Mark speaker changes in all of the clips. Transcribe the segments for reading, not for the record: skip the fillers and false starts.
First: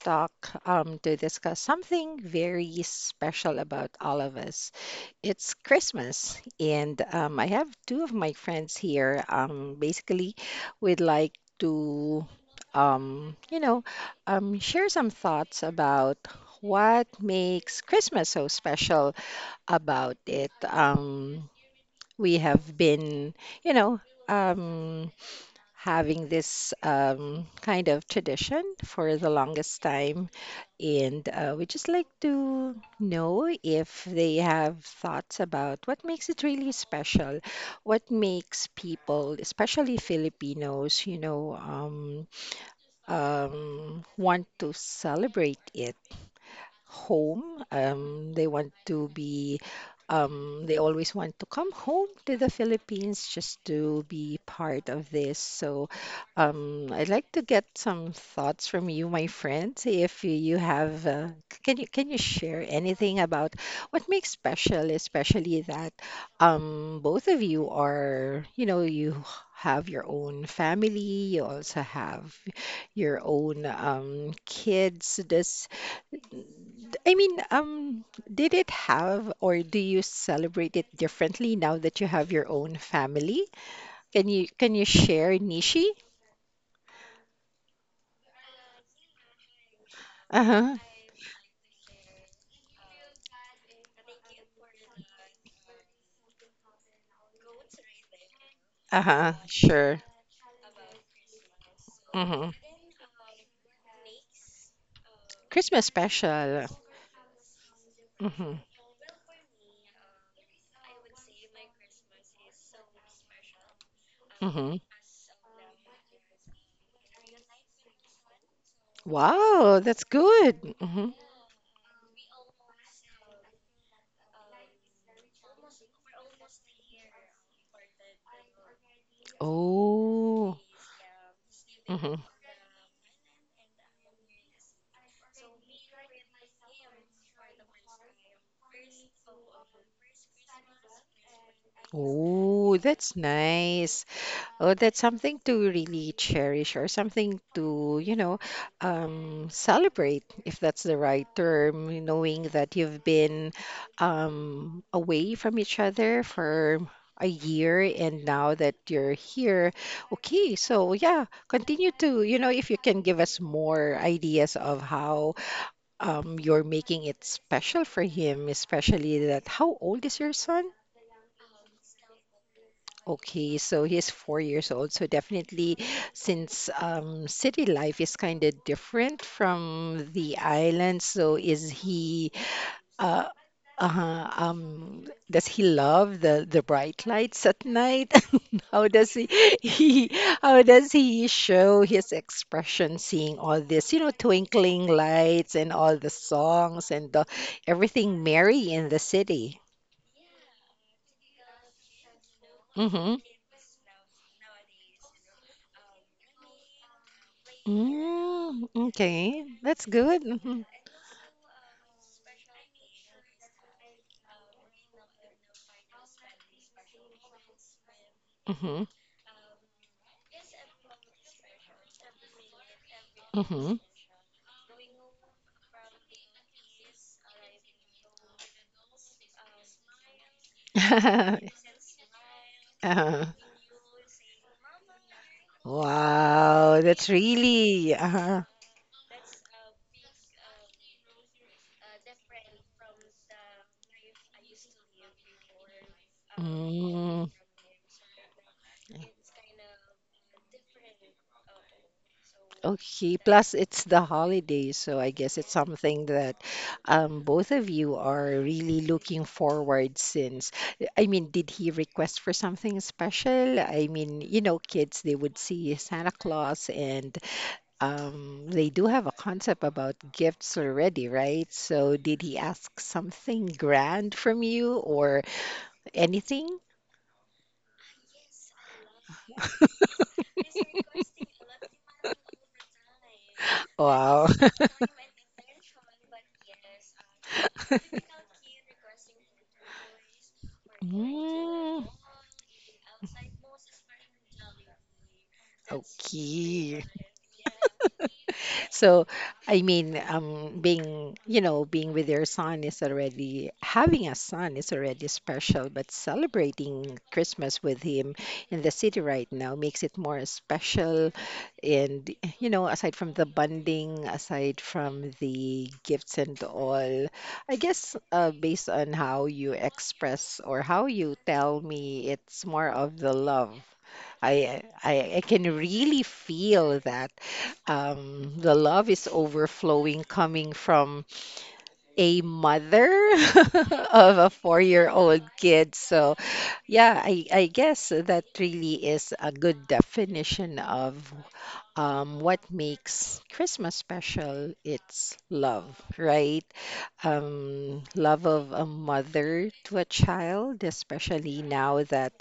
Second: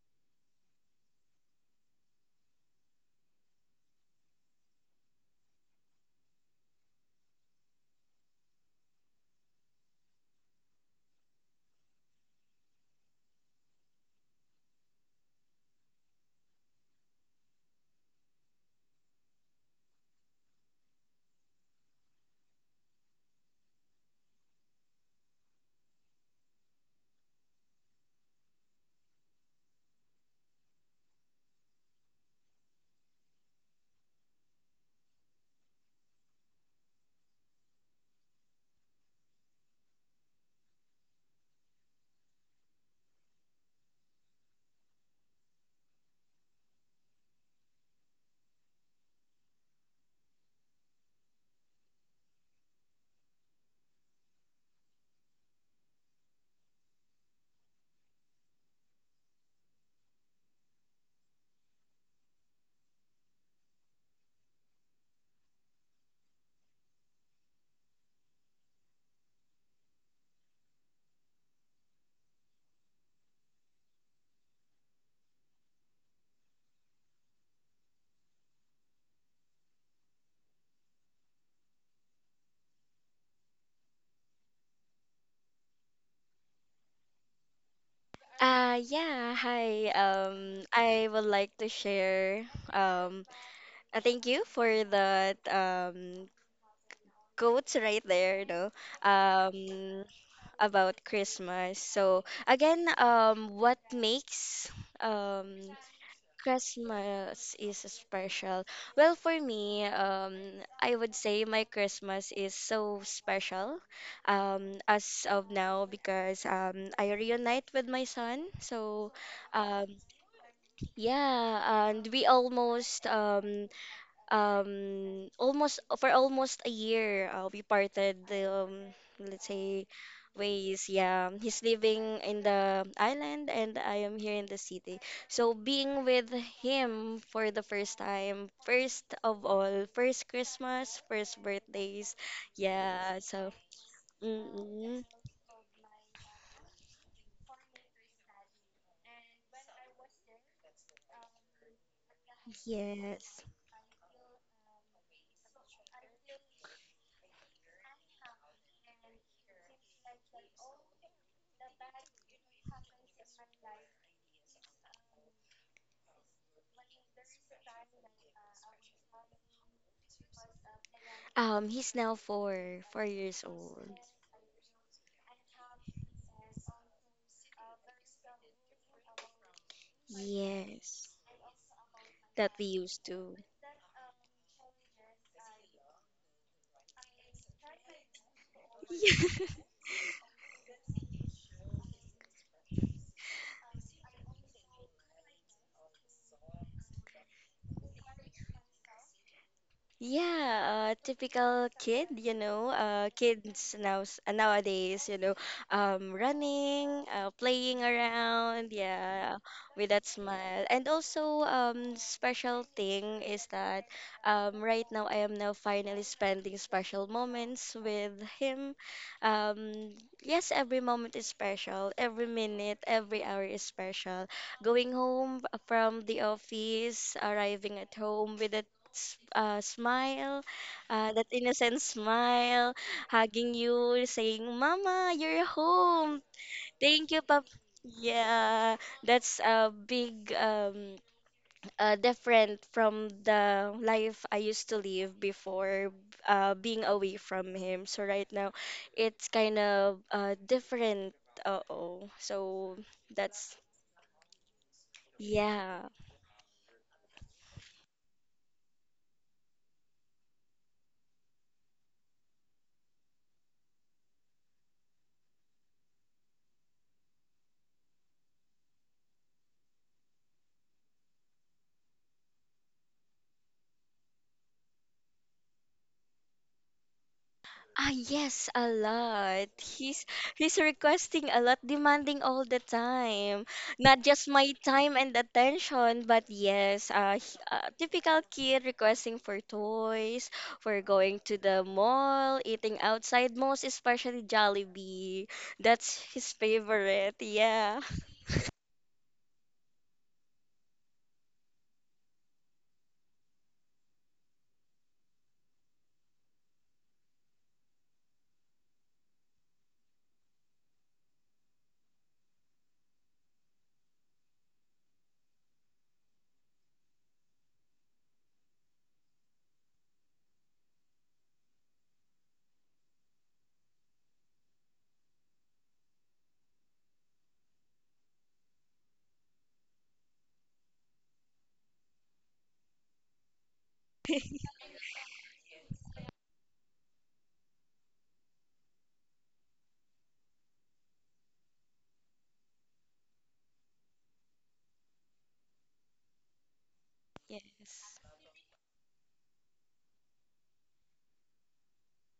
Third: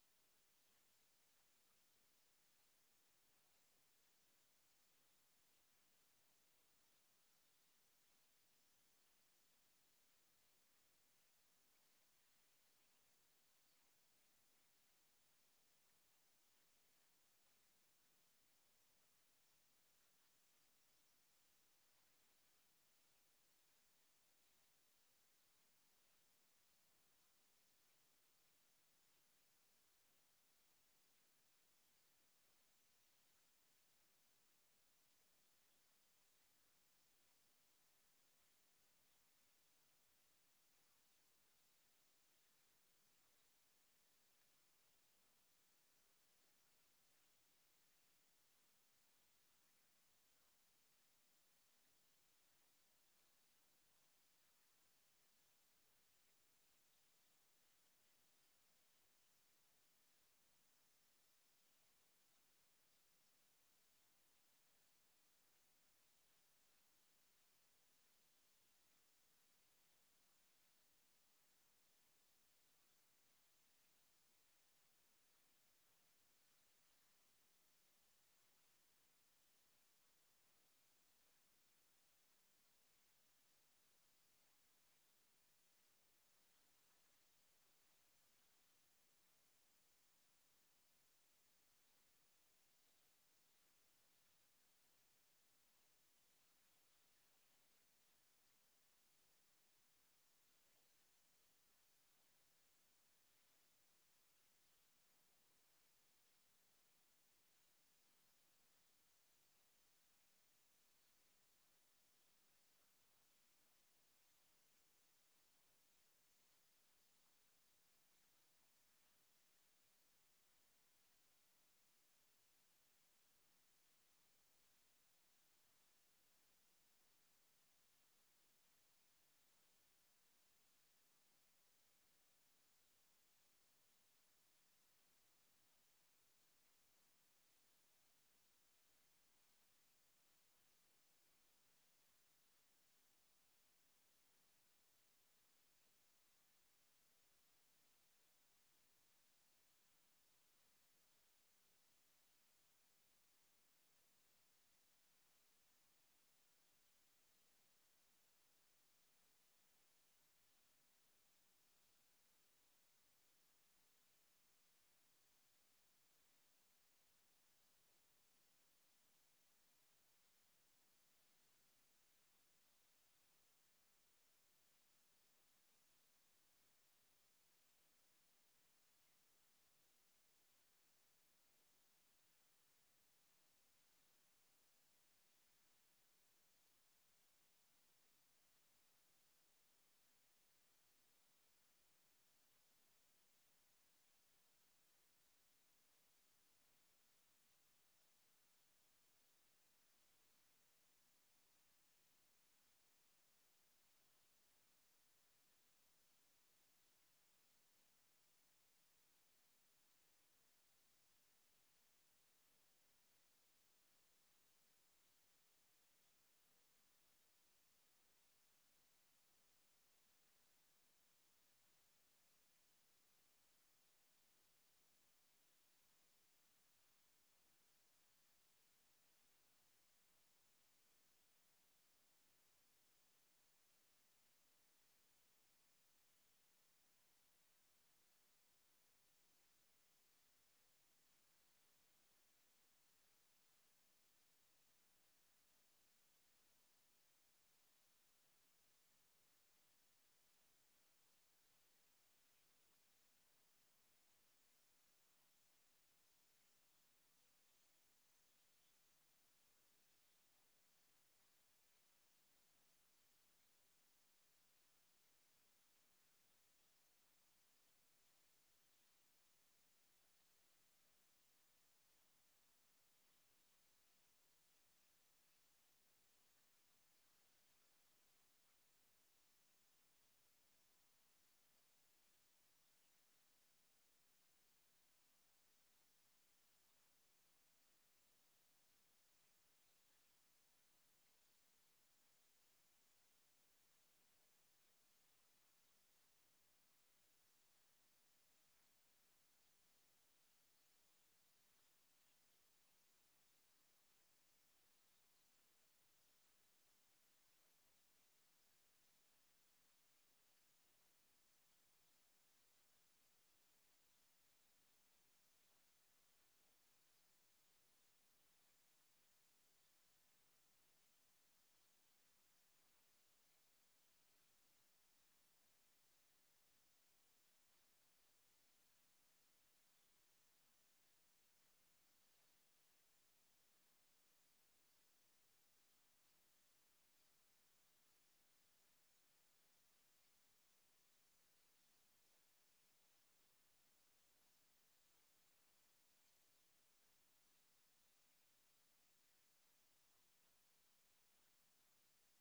Speaker 1: talk to discuss something very special about all of us. It's Christmas, and I have two of my friends here. Basically, we'd like to, um, you know, share some thoughts about what makes Christmas so special about it. We have been, you know, um, having this kind of tradition for the longest time. And we just like to know if they have thoughts about what makes it really special, what makes people, especially Filipinos, want to celebrate it home. They want to be, they always want to come home to the Philippines just to be part of this. So, I'd like to get some thoughts from you, my friend. See if you have, can you share anything about what makes special, especially that both of you are, you know, you have your own family, you also have your own kids. Does I mean, did it have or do you celebrate it differently now that you have your own family? Can you share Nishi?
Speaker 2: Yeah, hi.
Speaker 1: Uh-huh.
Speaker 2: I would like to share thank you for that quotes right there, no.
Speaker 1: Uh-huh. Sure.
Speaker 2: Um about Christmas. So
Speaker 1: Mm-hmm.
Speaker 2: again, what makes um
Speaker 1: Christmas special.
Speaker 2: Christmas is
Speaker 1: Mm-hmm.
Speaker 2: special. Well, for me, I would say my Christmas is so special
Speaker 1: Mm-hmm.
Speaker 2: as of now because I reunite with my son. So
Speaker 1: Wow,
Speaker 2: um
Speaker 1: that's good. Mm-hmm.
Speaker 2: yeah, and we almost almost for almost a year, we parted the let's say
Speaker 1: Oh.
Speaker 2: ways. Yeah, he's
Speaker 1: Mm-hmm.
Speaker 2: living in the island and I am here in the city. So being with him for the first time, first of all, first Christmas, first birthdays.
Speaker 1: Oh, that's
Speaker 2: Yeah, so
Speaker 1: nice. Oh, that's
Speaker 2: mm-mm,
Speaker 1: something to really cherish or something to, you know, celebrate, if that's the right term, knowing that you've
Speaker 2: yes.
Speaker 1: been away from each other for a year and now that you're here. Okay, so yeah, continue to, if you can give us more ideas of how you're making it special for him, especially that how old is your son?
Speaker 2: He's now four years
Speaker 1: Okay, so
Speaker 2: old.
Speaker 1: he's 4 years old. So definitely, since city life is kind of different from the island.
Speaker 2: Yes.
Speaker 1: So is he
Speaker 2: That we used
Speaker 1: uh,
Speaker 2: to.
Speaker 1: uh, um, does he love the bright lights at night? How does he,
Speaker 2: Yeah.
Speaker 1: he how does he show his expression seeing all this, you know, twinkling lights and all the songs and the everything merry in the city?
Speaker 2: Yeah, typical kid, you know,
Speaker 1: Mm-hmm.
Speaker 2: kids nowadays, you know, running, playing
Speaker 1: Mm,
Speaker 2: around, yeah,
Speaker 1: okay, that's
Speaker 2: with that
Speaker 1: good. Mm-hmm.
Speaker 2: smile. And also, special thing is that, right now I am now finally spending special moments with him.
Speaker 1: Mm-hmm.
Speaker 2: Yes, every moment is special, every minute, every hour is
Speaker 1: Mm-hmm.
Speaker 2: special. Going home, from the office, arriving at home with a smile, that innocent smile,
Speaker 1: uh,
Speaker 2: hugging you, saying, "Mama, you're home.
Speaker 1: wow, that's
Speaker 2: Thank you, Papa."
Speaker 1: really
Speaker 2: Yeah, that's a big, different from the life I used to live before, being away
Speaker 1: mm,
Speaker 2: from him. So right now, it's kind of, different. Uh-oh. So
Speaker 1: okay. Plus,
Speaker 2: that's,
Speaker 1: it's the holidays, so I guess it's
Speaker 2: yeah.
Speaker 1: something that both of you are really looking forward since. I mean, did he request for something special? I mean, you know, kids, they would see Santa Claus and they do have a concept about gifts already, right? So, did he ask something grand from you or anything?
Speaker 2: Ah, yes, a lot. He's requesting a lot, demanding all the time. Not
Speaker 1: Wow.
Speaker 2: just my time and attention, but yes, typical kid requesting for toys, for going to the
Speaker 1: Mm,
Speaker 2: mall, eating outside, most especially Jollibee. That's his
Speaker 1: okay.
Speaker 2: favorite. Yeah.
Speaker 1: So, I mean, being, with your son is already, having a son is already special, but celebrating Christmas with him in the city right now makes it more special. And, you know, aside from the bonding, aside from the gifts and all, I guess based on how you express or how you tell me, it's more of the love I can really feel that the love is overflowing coming from a mother of a 4-year-old kid. So yeah, I guess that really is a good definition of what makes Christmas special. It's love, right?
Speaker 2: Yes.
Speaker 1: Love of a mother to a child, especially now that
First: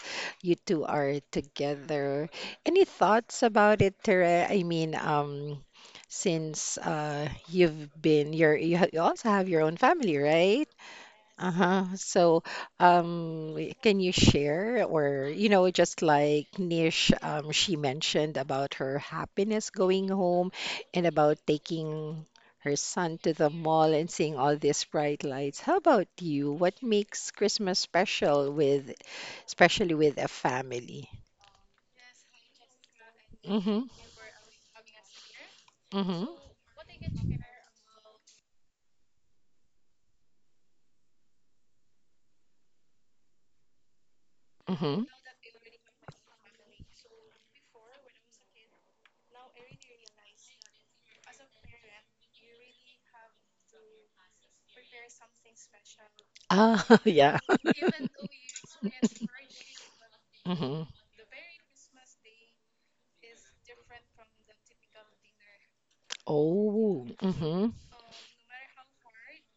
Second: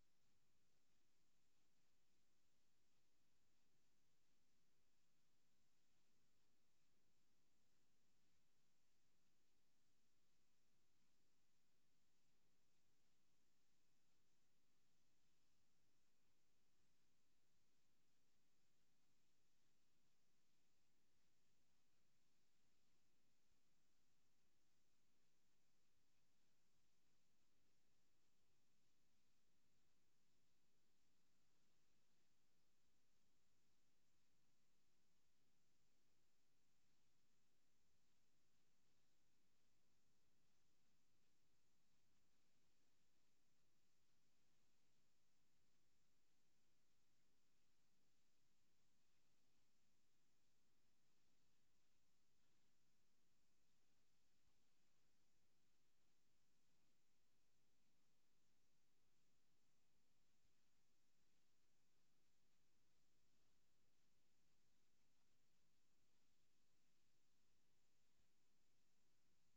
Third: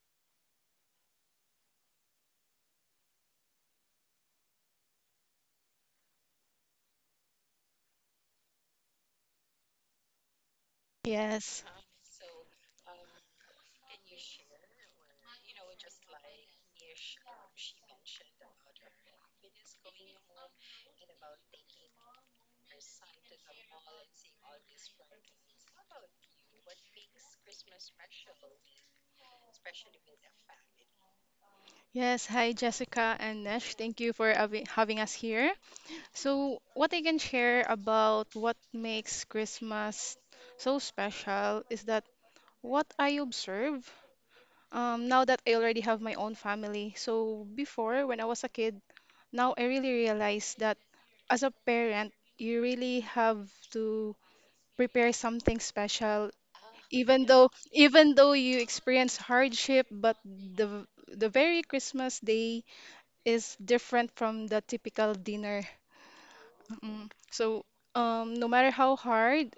Speaker 1: you two are together. Any thoughts about it, Tere? I mean, since you've been, you're, you ha- you also have your own family, right?
Speaker 3: Yes,
Speaker 1: Uh-huh. So, can you share, or you know, just like Nish, she mentioned about her happiness going home and about taking her son to the mall and seeing all these bright lights. How about you? What makes Christmas special with, especially with a family?
Speaker 3: yes. Hi, Jessica and Nesh.
Speaker 1: Mm-hmm.
Speaker 3: Thank you for having us here.
Speaker 1: Mm-hmm.
Speaker 3: So, what I can share about what makes Christmas so special is that what I observe
Speaker 1: Mm-hmm.
Speaker 3: now that I already have my own family. So, before when I was a kid, now I really realize that as a parent, you really have to prepare something special
Speaker 1: Ah,
Speaker 3: even
Speaker 1: yeah.
Speaker 3: though even though you experience hardship, but
Speaker 1: Mm-hmm.
Speaker 3: the very Christmas Day is different from the typical dinner.
Speaker 1: Oh.
Speaker 3: Mm. So,
Speaker 1: Mm-hmm.
Speaker 3: no matter how hard,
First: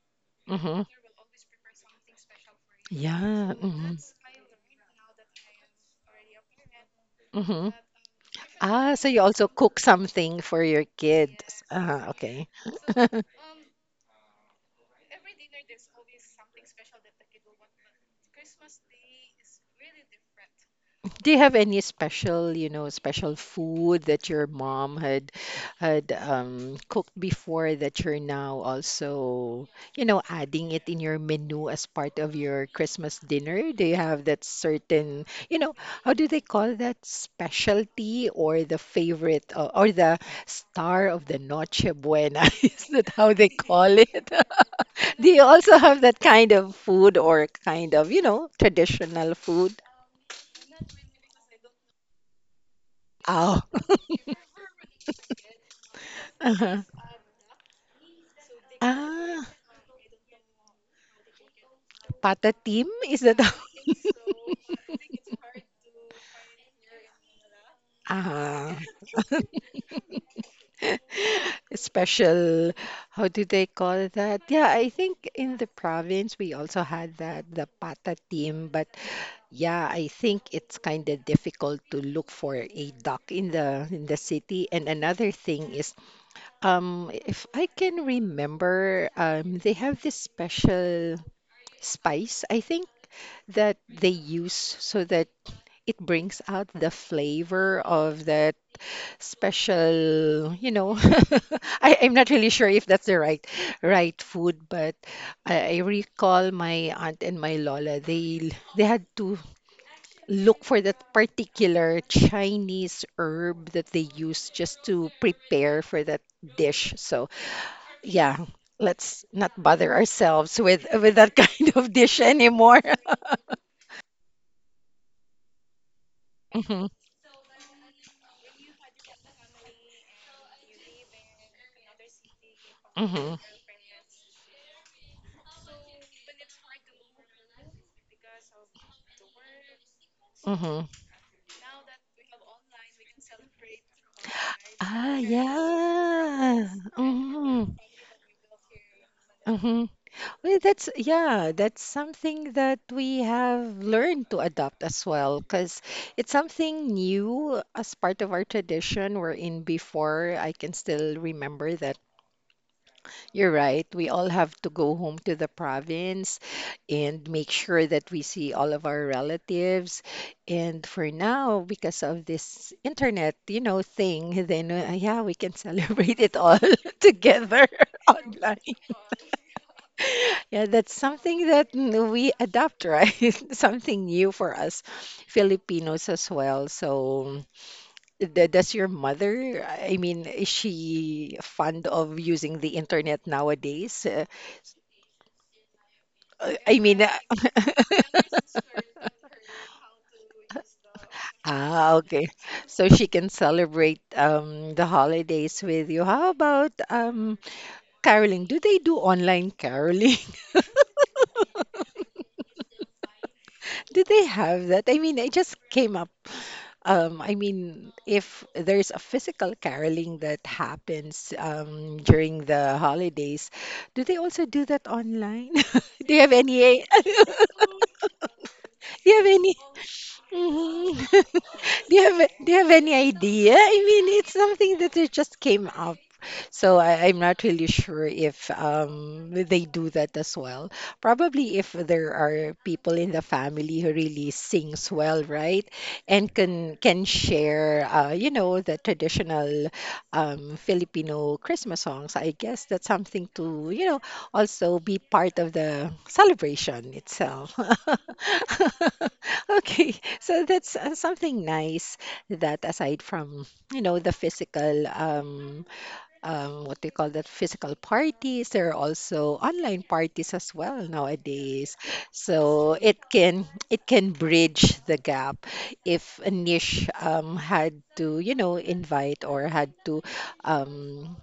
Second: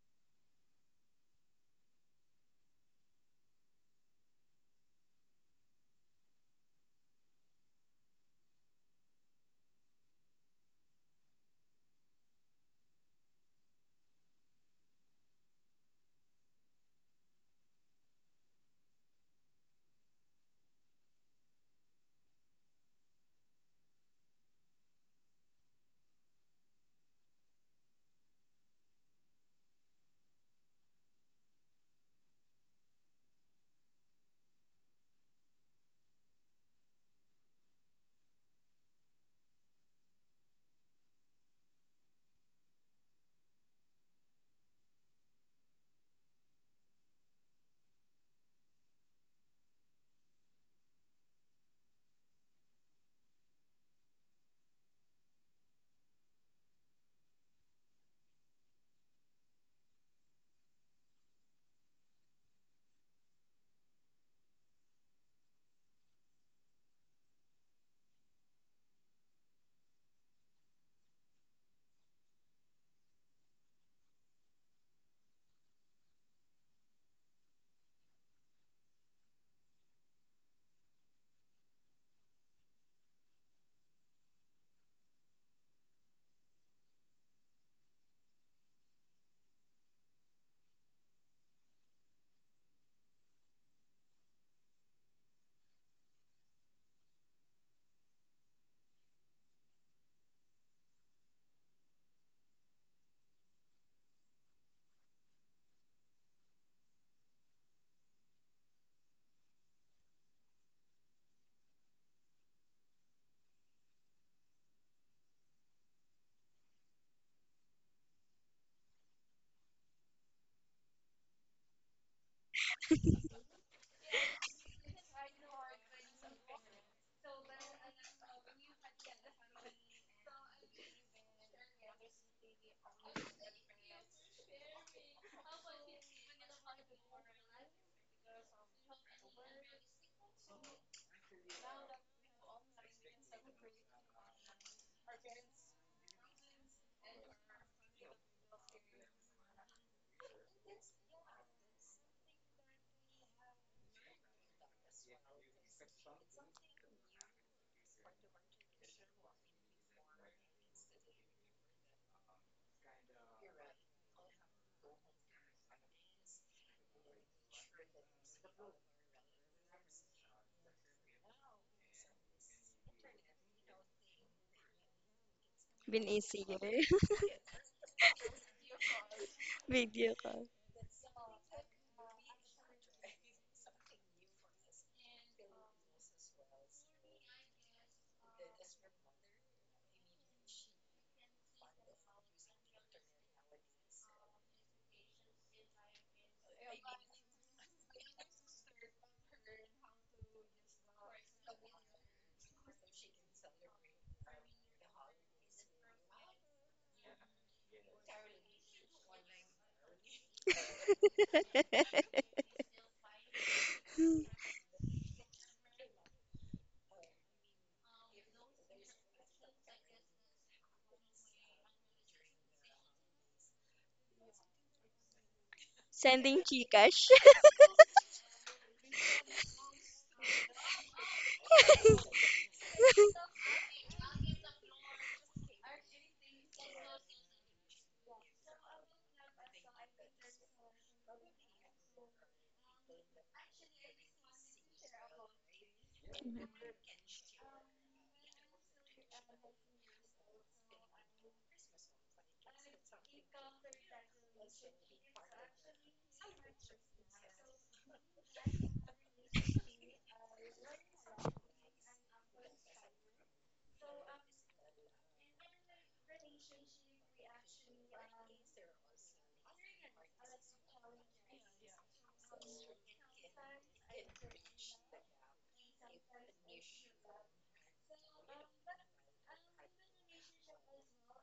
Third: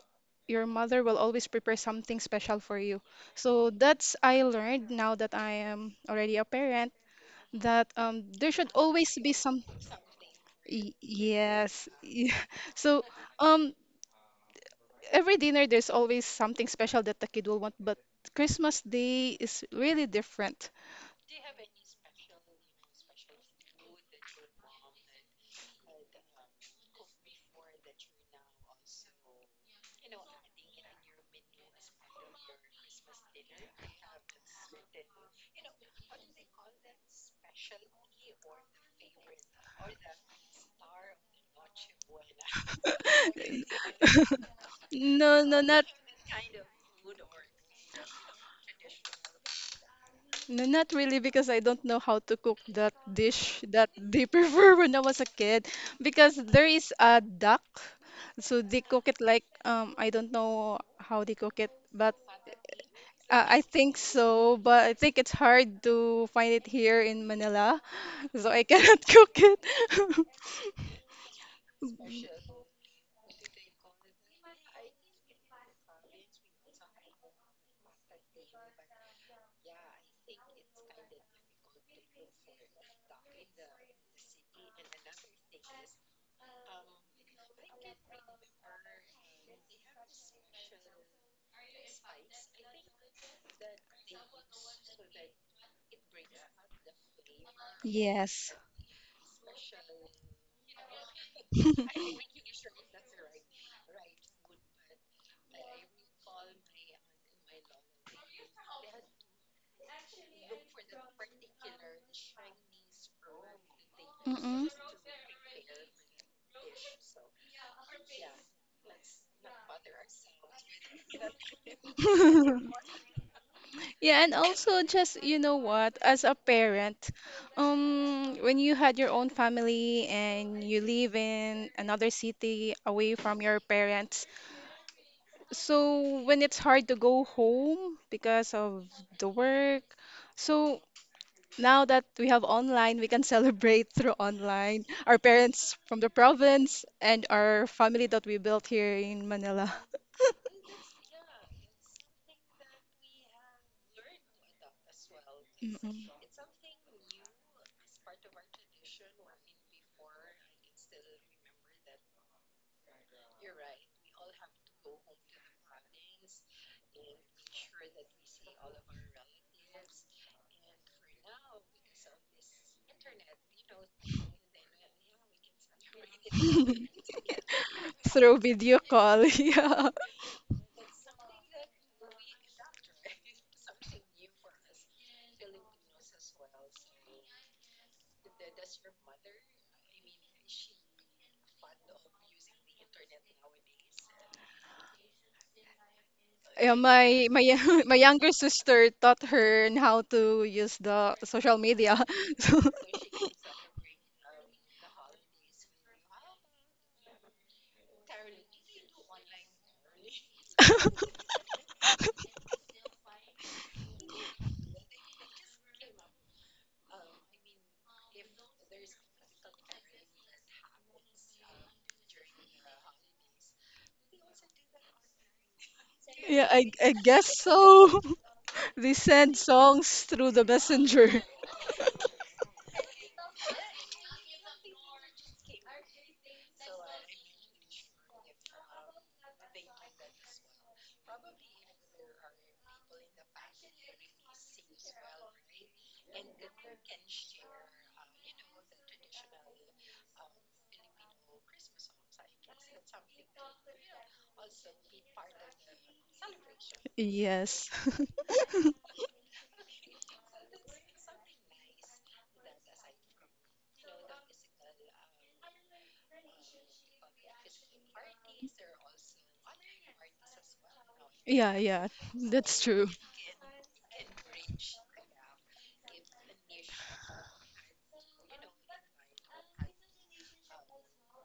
Speaker 3: your
Speaker 1: Hmm.
Speaker 3: mother will always prepare something special for you.
Speaker 1: Yeah.
Speaker 3: So
Speaker 1: Hmm.
Speaker 3: that's I learned now that I am already a parent
Speaker 1: Hmm.
Speaker 3: that there should
Speaker 1: Ah, so
Speaker 3: always
Speaker 1: you
Speaker 3: be
Speaker 1: also cook something for your kids.
Speaker 3: yes,
Speaker 1: Ah,
Speaker 3: yeah.
Speaker 1: okay.
Speaker 3: So, um, every dinner there's always something special that the kid will want, but Christmas Day is really different.
Speaker 1: Do you have any special, you know, special food that your mom had cooked before that you're now also, you know, adding it in your menu as part of your Christmas dinner? Do you have that certain, you know, how do they call that specialty or the favorite or the star of the Noche Buena? Is that how they call it? Do you
Speaker 3: No, no,
Speaker 1: also
Speaker 3: not.
Speaker 1: have that kind of food or kind of, you know, traditional food?
Speaker 3: No, not really, because I don't know how to cook that
Speaker 1: Oh.
Speaker 3: dish that they prefer when I was a kid. Because there
Speaker 1: Uh-huh.
Speaker 3: is a duck, so they cook it like
Speaker 1: Ah,
Speaker 3: I don't know how they cook it, but
Speaker 1: Pata team? Is that how?
Speaker 3: I think so. But I think it's hard to find it here in Manila, so I
Speaker 1: Ah,
Speaker 3: cannot cook it.
Speaker 1: special, how do they call that? Yeah, I think in the province we also had that, the Pata team, but yeah, I think it's kind of difficult to look for a duck in the city. And another thing is, if I can remember, they have this special spice, I think that they use so that it brings out the flavor of
Speaker 3: Yes.
Speaker 1: the special, you know. I'm not really sure if that's the right food, but I recall my aunt and my Lola, they had to look for that particular Chinese herb that they use
Speaker 3: Mm-mm.
Speaker 1: just to prepare for that dish. So yeah, let's not bother ourselves with that kind of dish anymore.
Speaker 3: Yeah, and also just you know what, as a
Speaker 1: Hmm.
Speaker 3: parent, when you had your own family and you live in another city away
Speaker 1: Hmm.
Speaker 3: from your parents, so when it's hard to go home because of the work, so
Speaker 1: Hmm.
Speaker 3: now that we have online, we can celebrate through online.
Speaker 1: Ah,
Speaker 3: Our parents from the
Speaker 1: yeah.
Speaker 3: province and our
Speaker 1: Mm-hmm,
Speaker 3: family that we built here in Manila.
Speaker 1: mm-hmm. Well, that's yeah, that's something that we have learned to adopt as well, because it's something new as part of our tradition. We're in
Speaker 3: Mm-mm.
Speaker 1: before I can still remember that. You're right. We all have to go home to the province and make sure that we see all of our relatives. And for now, because of this internet, you know, thing, then yeah, we can
Speaker 2: Been
Speaker 1: celebrate it
Speaker 2: easier.
Speaker 1: all together
Speaker 3: Through
Speaker 1: online.
Speaker 3: video call, yeah.
Speaker 2: Video call.
Speaker 1: Yeah, that's something that we adapt, right? Something new for us Filipinos as well. So, does your mother, I mean, is she fond of using the internet nowadays?
Speaker 3: Yeah,
Speaker 1: I mean,
Speaker 3: my my younger sister taught her how to use the social
Speaker 1: ah,
Speaker 3: media.
Speaker 1: okay.
Speaker 3: So,
Speaker 1: So she can celebrate the holidays with you. How about caroling? Do they do online caroling? Do they have that? I mean, I just came up. I mean, if there's a physical caroling that happens during the holidays, do they also do that online? Do you have
Speaker 2: Sending
Speaker 3: yeah, I
Speaker 1: any?
Speaker 3: I
Speaker 2: Gcash.
Speaker 3: guess
Speaker 1: Do
Speaker 3: so. They
Speaker 1: you have
Speaker 3: send
Speaker 1: any?
Speaker 3: songs through the
Speaker 1: Mhm.
Speaker 3: messenger.
Speaker 1: Do you have any idea? I mean, it's something that it just came up. So I'm not really sure if they do that as well. Probably if there are people in the family who really sings well, right? And can share, you know, the traditional Filipino Christmas songs. I guess that's something to, you know, also be part of the celebration itself.
Speaker 3: Yes.
Speaker 1: Okay. So that's something nice that aside from, you know, the physical, what do you call that, physical parties, there are also online parties as well
Speaker 3: Yeah,
Speaker 1: nowadays.
Speaker 3: yeah, that's
Speaker 1: So
Speaker 3: true.
Speaker 1: it can bridge the gap if a niche had to, you know, invite or had to um,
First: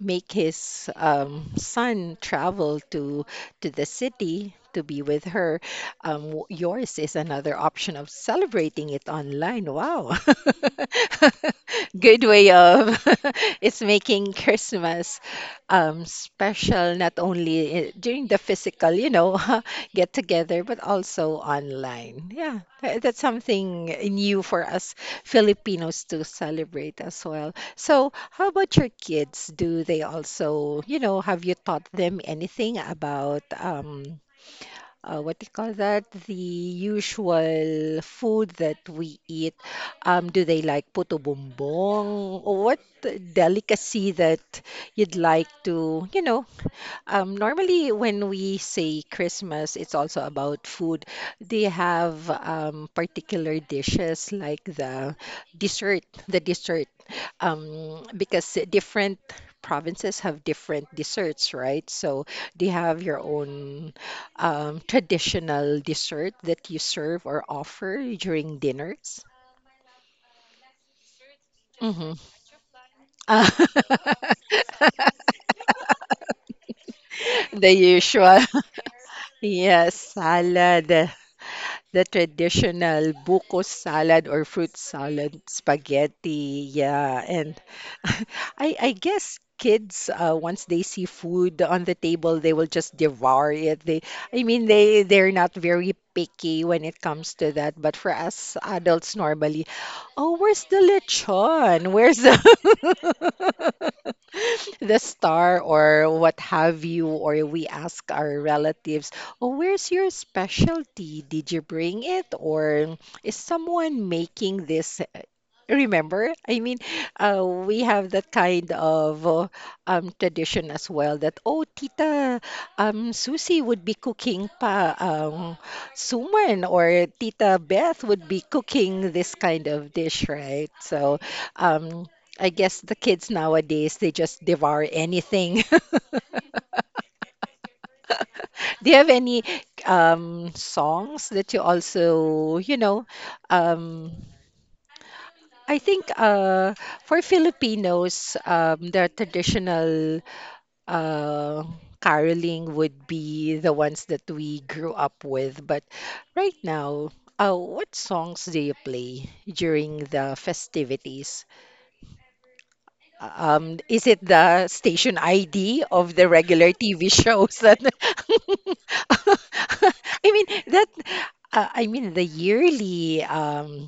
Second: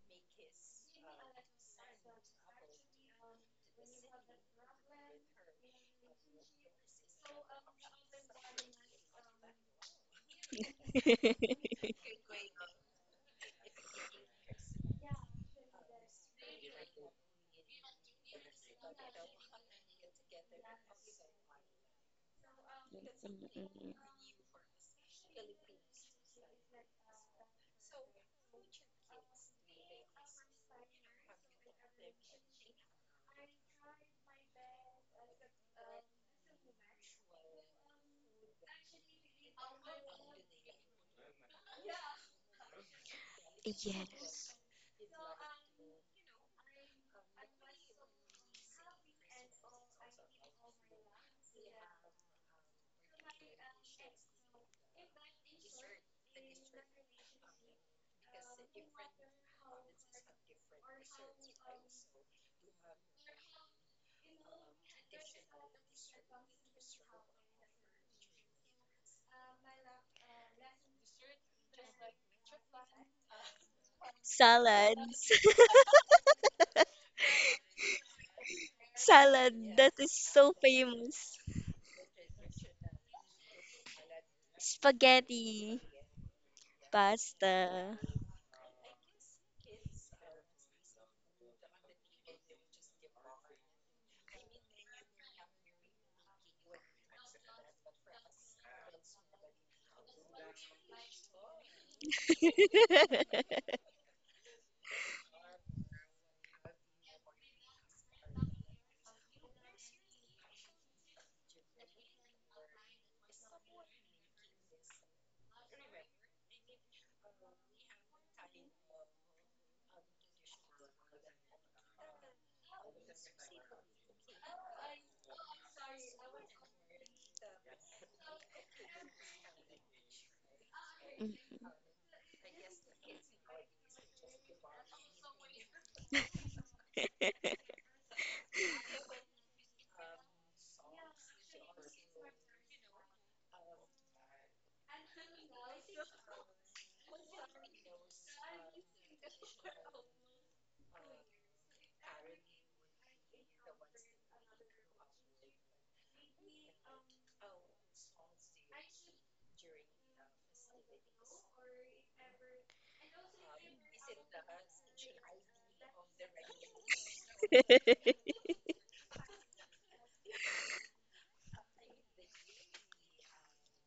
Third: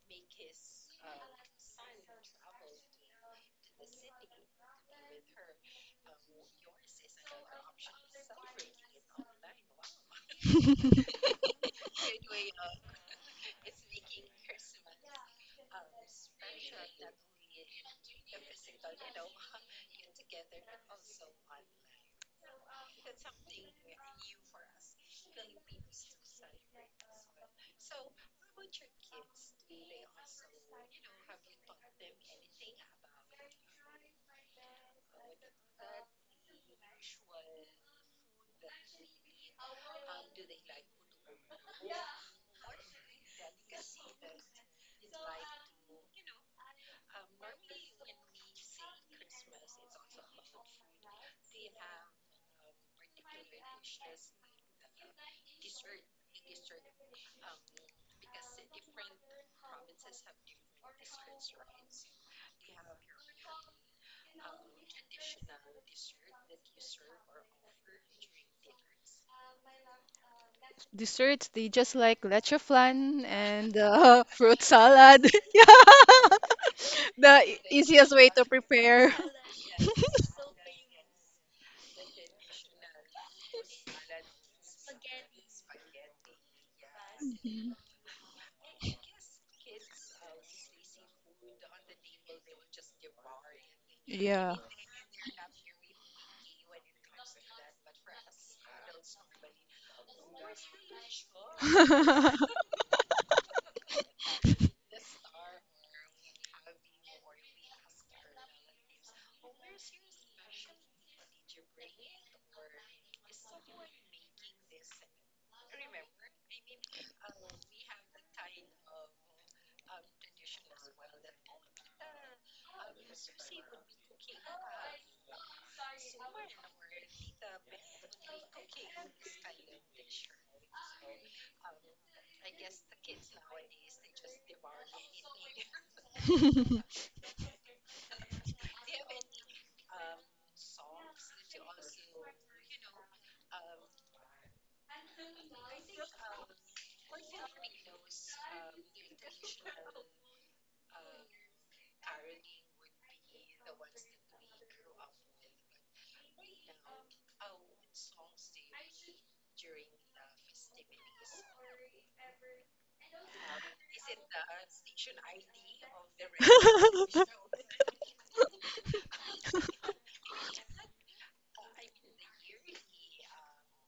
Speaker 1: make his son travel to the city to be with her. Yours is another option of celebrating it online. Wow, good way of it's making Christmas special not only during the physical, you know, get together, but also online. Yeah, that's something
Speaker 2: Mm,
Speaker 1: new for us Filipinos to celebrate as well. So, how about your kids? Do they also, you know, have you taught them anything about what do you call that? The usual food that we eat. Do they like puto bumbong? Or what delicacy that
Speaker 2: yes.
Speaker 1: you'd like to, you know, normally, when we say Christmas, it's also about food. They have particular dishes like the dessert, because different provinces have different desserts, right? So they have your own traditional dessert that you serve or offer during dinners.
Speaker 3: Desserts, they just
Speaker 1: Mhm.
Speaker 3: like leche flan and fruit salad.
Speaker 2: Salads.
Speaker 3: Yeah. The
Speaker 1: The
Speaker 3: easiest way
Speaker 1: usual.
Speaker 3: to prepare.
Speaker 2: Salad that
Speaker 1: Yes,
Speaker 2: is so
Speaker 1: salad, the,
Speaker 2: famous.
Speaker 1: the traditional buko salad or fruit salad,
Speaker 2: Spaghetti.
Speaker 1: spaghetti. Yeah,
Speaker 2: Pasta.
Speaker 1: and
Speaker 3: Mhm.
Speaker 1: I guess kids once they see food on the table, they will just devour it. I
Speaker 3: Yeah.
Speaker 1: mean, they're not very picky when it comes to that. But for us adults, normally, oh, where's the lechon? Where's the the star or what have you, or we ask our relatives, oh, where's your specialty? Did you bring it? Or is someone making this? Remember, I mean, we have that kind of tradition as well that, oh, Tita Susie would be cooking pa suman or Tita Beth would be cooking this kind of dish, right? So, um, I guess the kids nowadays they just devour anything. Do you have any songs that you also, you know, um, I think for Filipinos, the traditional uh, caroling would be the ones that we grew up with. But right now, what songs do you play during the festivities? Is it the station ID of the regular TV shows that I mean that I mean the yearly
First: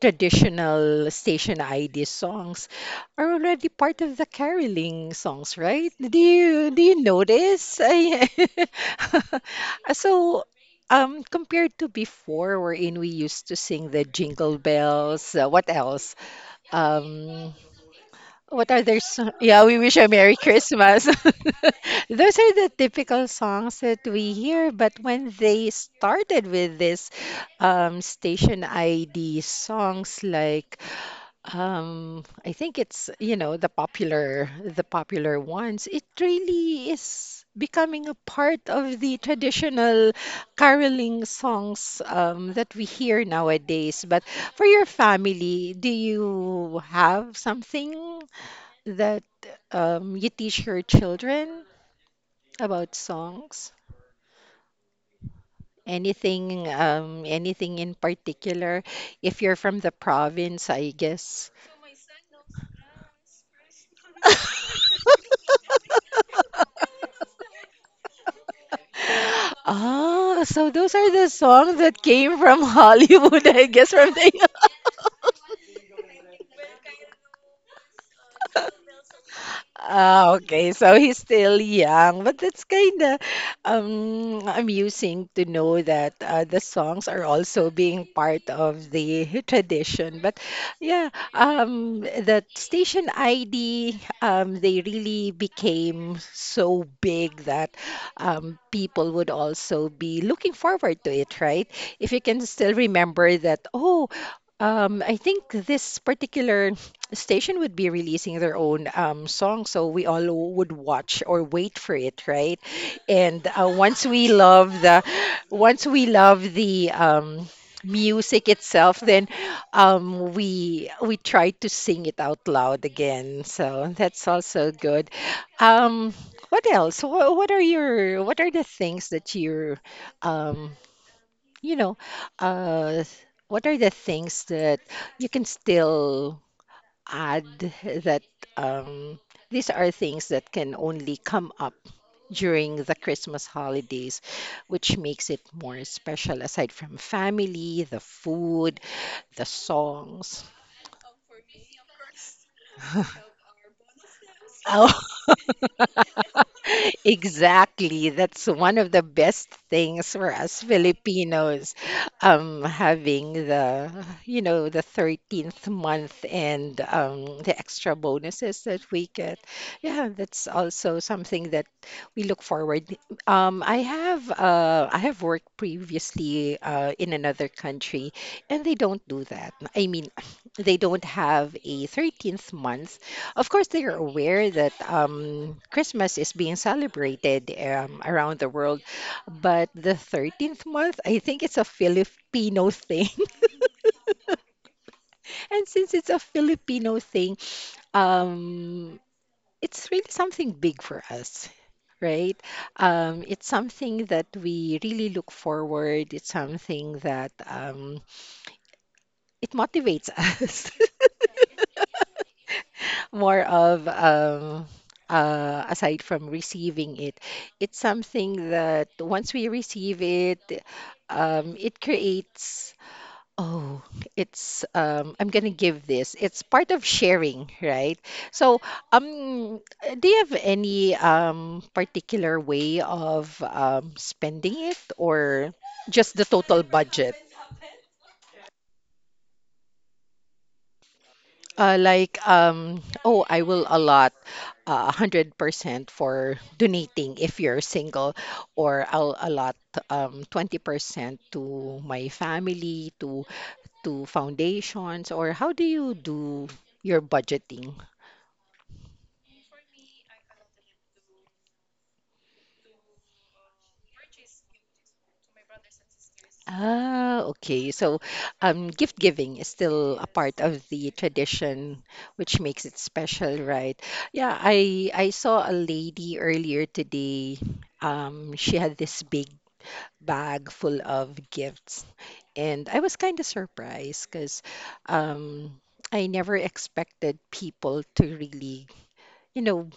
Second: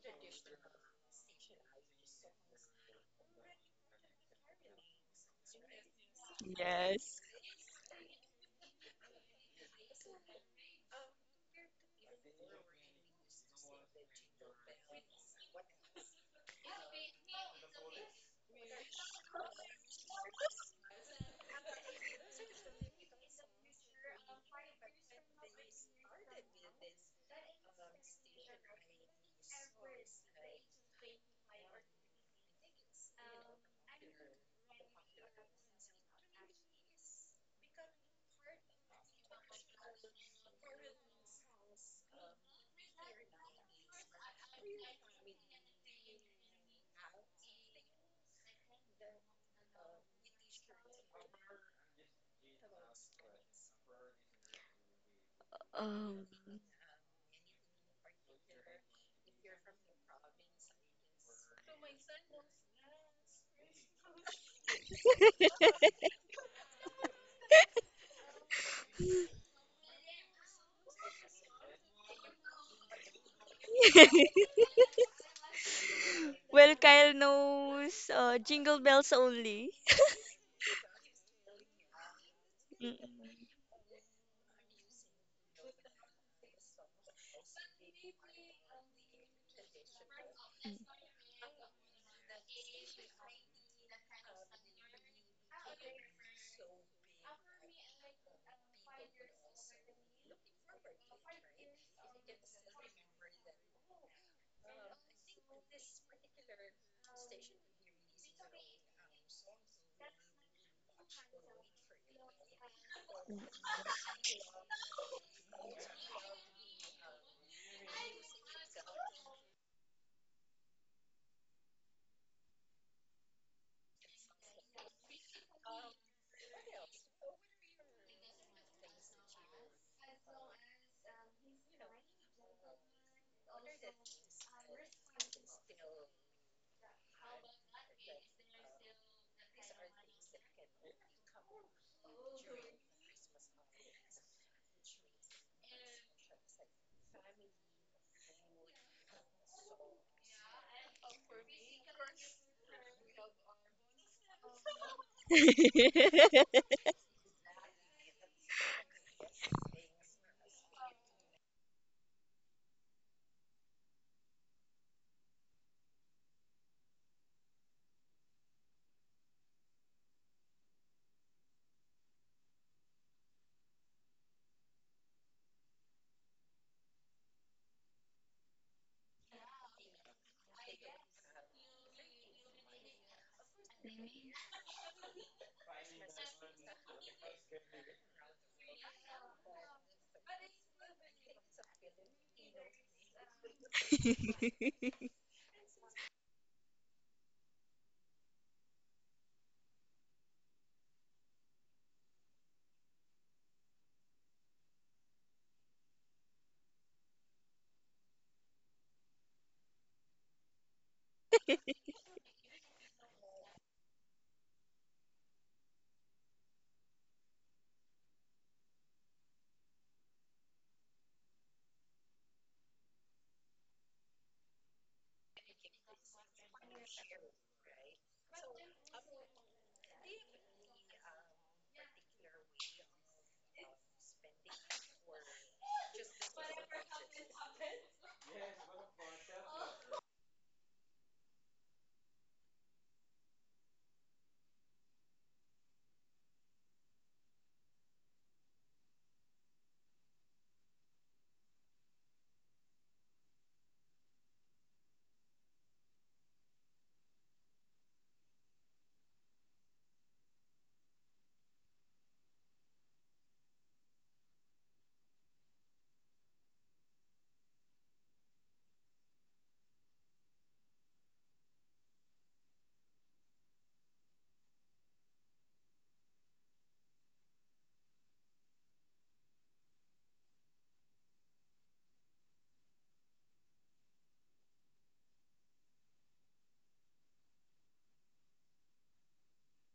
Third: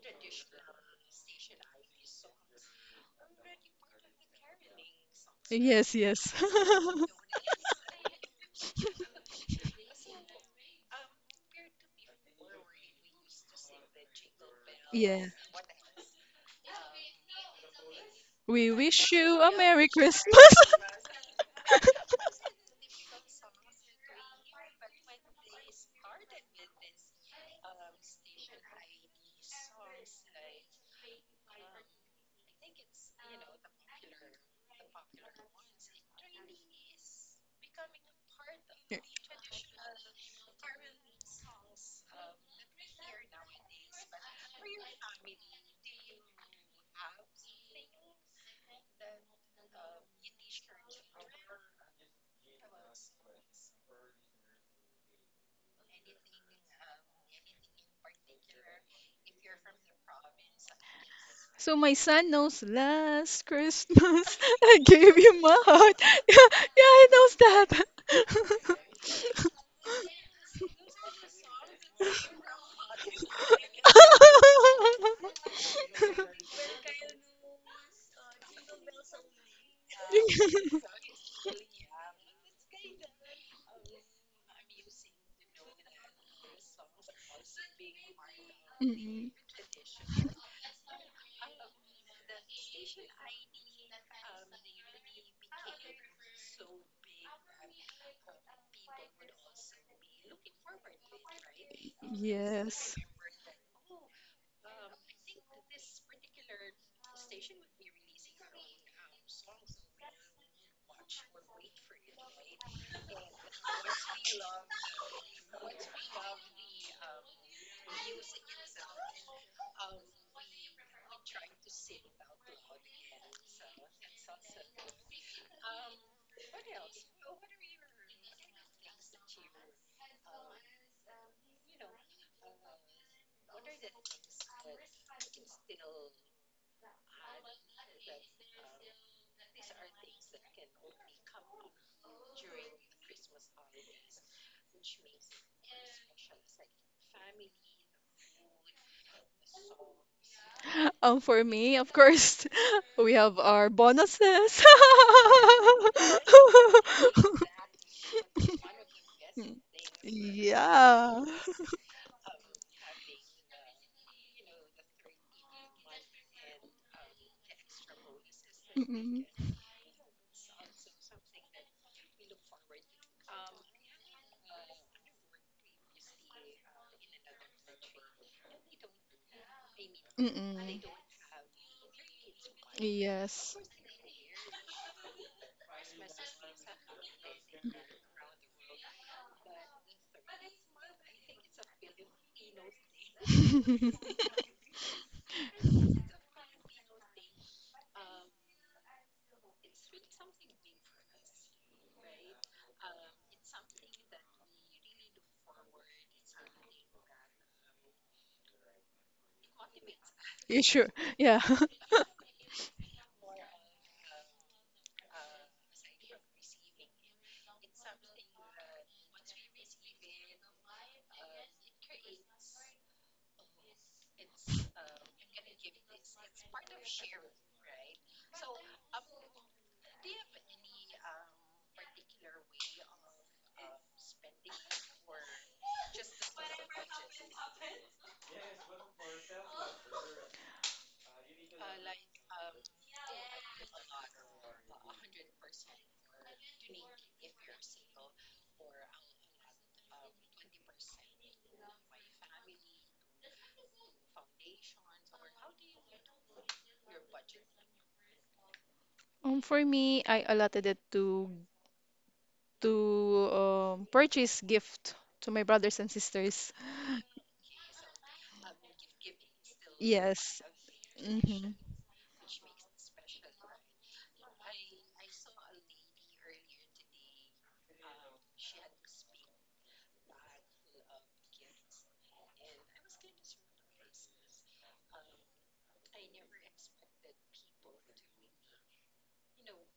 Speaker 1: traditional station ID songs are already part of the caroling songs, right?
Speaker 3: Yes,
Speaker 1: Do
Speaker 3: yes.
Speaker 1: you do you
Speaker 2: Yes.
Speaker 1: notice? I- So compared to before, wherein we used to sing the jingle
Speaker 3: Yeah,
Speaker 1: bells, what else? Um, what
Speaker 3: we
Speaker 1: are their
Speaker 3: wish
Speaker 1: so-
Speaker 3: you a
Speaker 1: Yeah, we
Speaker 3: merry
Speaker 1: wish a Merry
Speaker 3: Christmas.
Speaker 1: Christmas. Those are the typical songs that we hear, but when they started with this station ID songs like I think it's, you know, the popular ones. It really is becoming a part of the traditional caroling songs that we hear nowadays. But for your family, do you have something that you teach your children about songs?
Speaker 2: Um,
Speaker 1: Anything, anything in particular? If you're from the province, I guess.
Speaker 3: So my son knows last Christmas I gave you my heart. Yeah, yeah, he knows that.
Speaker 1: Ah, so those are the songs that came from Hollywood, I guess, from the...
Speaker 2: Well, Kyle knows, Jingle Bells only.
Speaker 1: Ah, okay. So he's still young, but that's kind
Speaker 2: Mm.
Speaker 1: of amusing to know that the songs are also being part of the
Speaker 3: Mm.
Speaker 1: tradition. But yeah, that station ID, they really became so big that people would also be looking forward to it, right? If you can still
Speaker 3: Yes.
Speaker 1: remember that, oh, I think this particular... the station would be releasing their own song, so we all would watch or wait for it, right? And once we love the, once we love the music itself, then we try to sing it out loud again. So that's also good. Um, what else? What are your... what are the things that you're, um, you know, uh, what are the things that you can still add that um, these are things that can only come up during the Christmas holidays, which makes it more special aside from family, the food, the songs.
Speaker 3: For me, of course, we have our bonuses.
Speaker 2: Mm,
Speaker 1: Exactly. That's one of the best things for us
Speaker 3: Yeah.
Speaker 1: Filipinos, having the, you know, the 13th month and the extra bonuses that we
Speaker 3: Mm-mm.
Speaker 1: get. Yeah, that's also something that we look forward. I have worked previously in another country, and they don't do that. I mean,
Speaker 3: Mm-mm.
Speaker 1: they don't have a 13th month. Of
Speaker 3: Yes.
Speaker 1: course, they are aware that Christmas is being celebrated around the world, but the 13th month, I think it's a Filipino thing.
Speaker 2: mm.
Speaker 1: And since it's a Filipino thing, um, it's really something big for us. Right? It's something that we really look forward. It's something that it motivates
Speaker 3: You
Speaker 1: us.
Speaker 3: sure? Yeah.
Speaker 1: More of aside from receiving it, it's something that once we receive it, it creates. Oh, it's I'm gonna give this. It's part of sharing, right? So, um, do you have any particular way of spending it, or just the total budget? Like, oh, I will allot 100% for donating if you're single, or I'll allot 20% to my family, to foundations, or how do you do your budgeting?
Speaker 3: For me, I allotted it to purchase gift to my brothers and sisters.
Speaker 1: Ah, okay. So, gift giving is still a part
Speaker 3: Yes.
Speaker 1: of the
Speaker 3: Mm-hmm.
Speaker 1: tradition, which makes it special, right? Yeah, I saw a lady earlier today. She had this big bag full of gifts. And I was kind of surprised because um, I never expected people to really, you know,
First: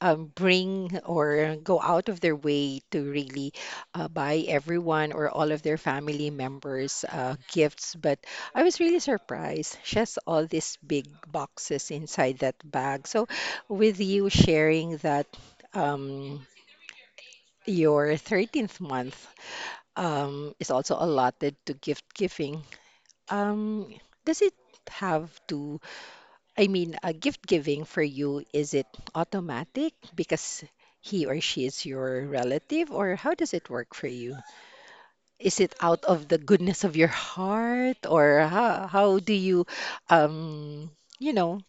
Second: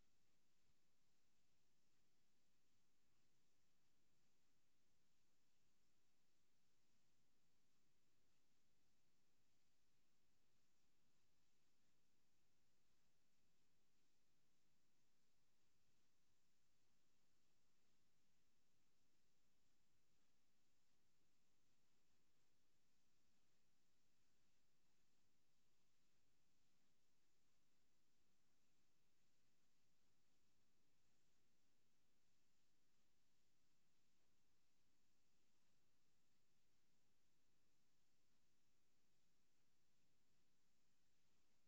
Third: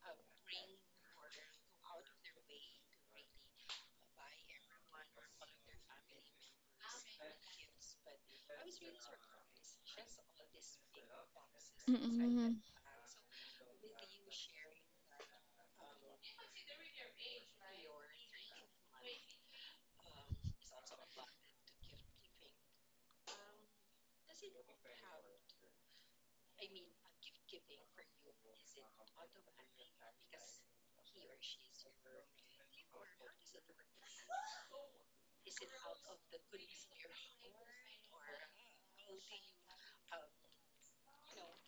Speaker 1: bring or go out of their way to really buy everyone or all of their family members gifts. But I was really surprised. She has all these big boxes inside that
Speaker 3: Mm-mm.
Speaker 1: bag. So, with you sharing that um, your 13th month is also allotted to gift giving. Um, does it have to, I mean, gift giving for you, is it automatic because he or she is your relative, or how does it work for you? Is it out of the goodness of your heart, or how do you, um, you know,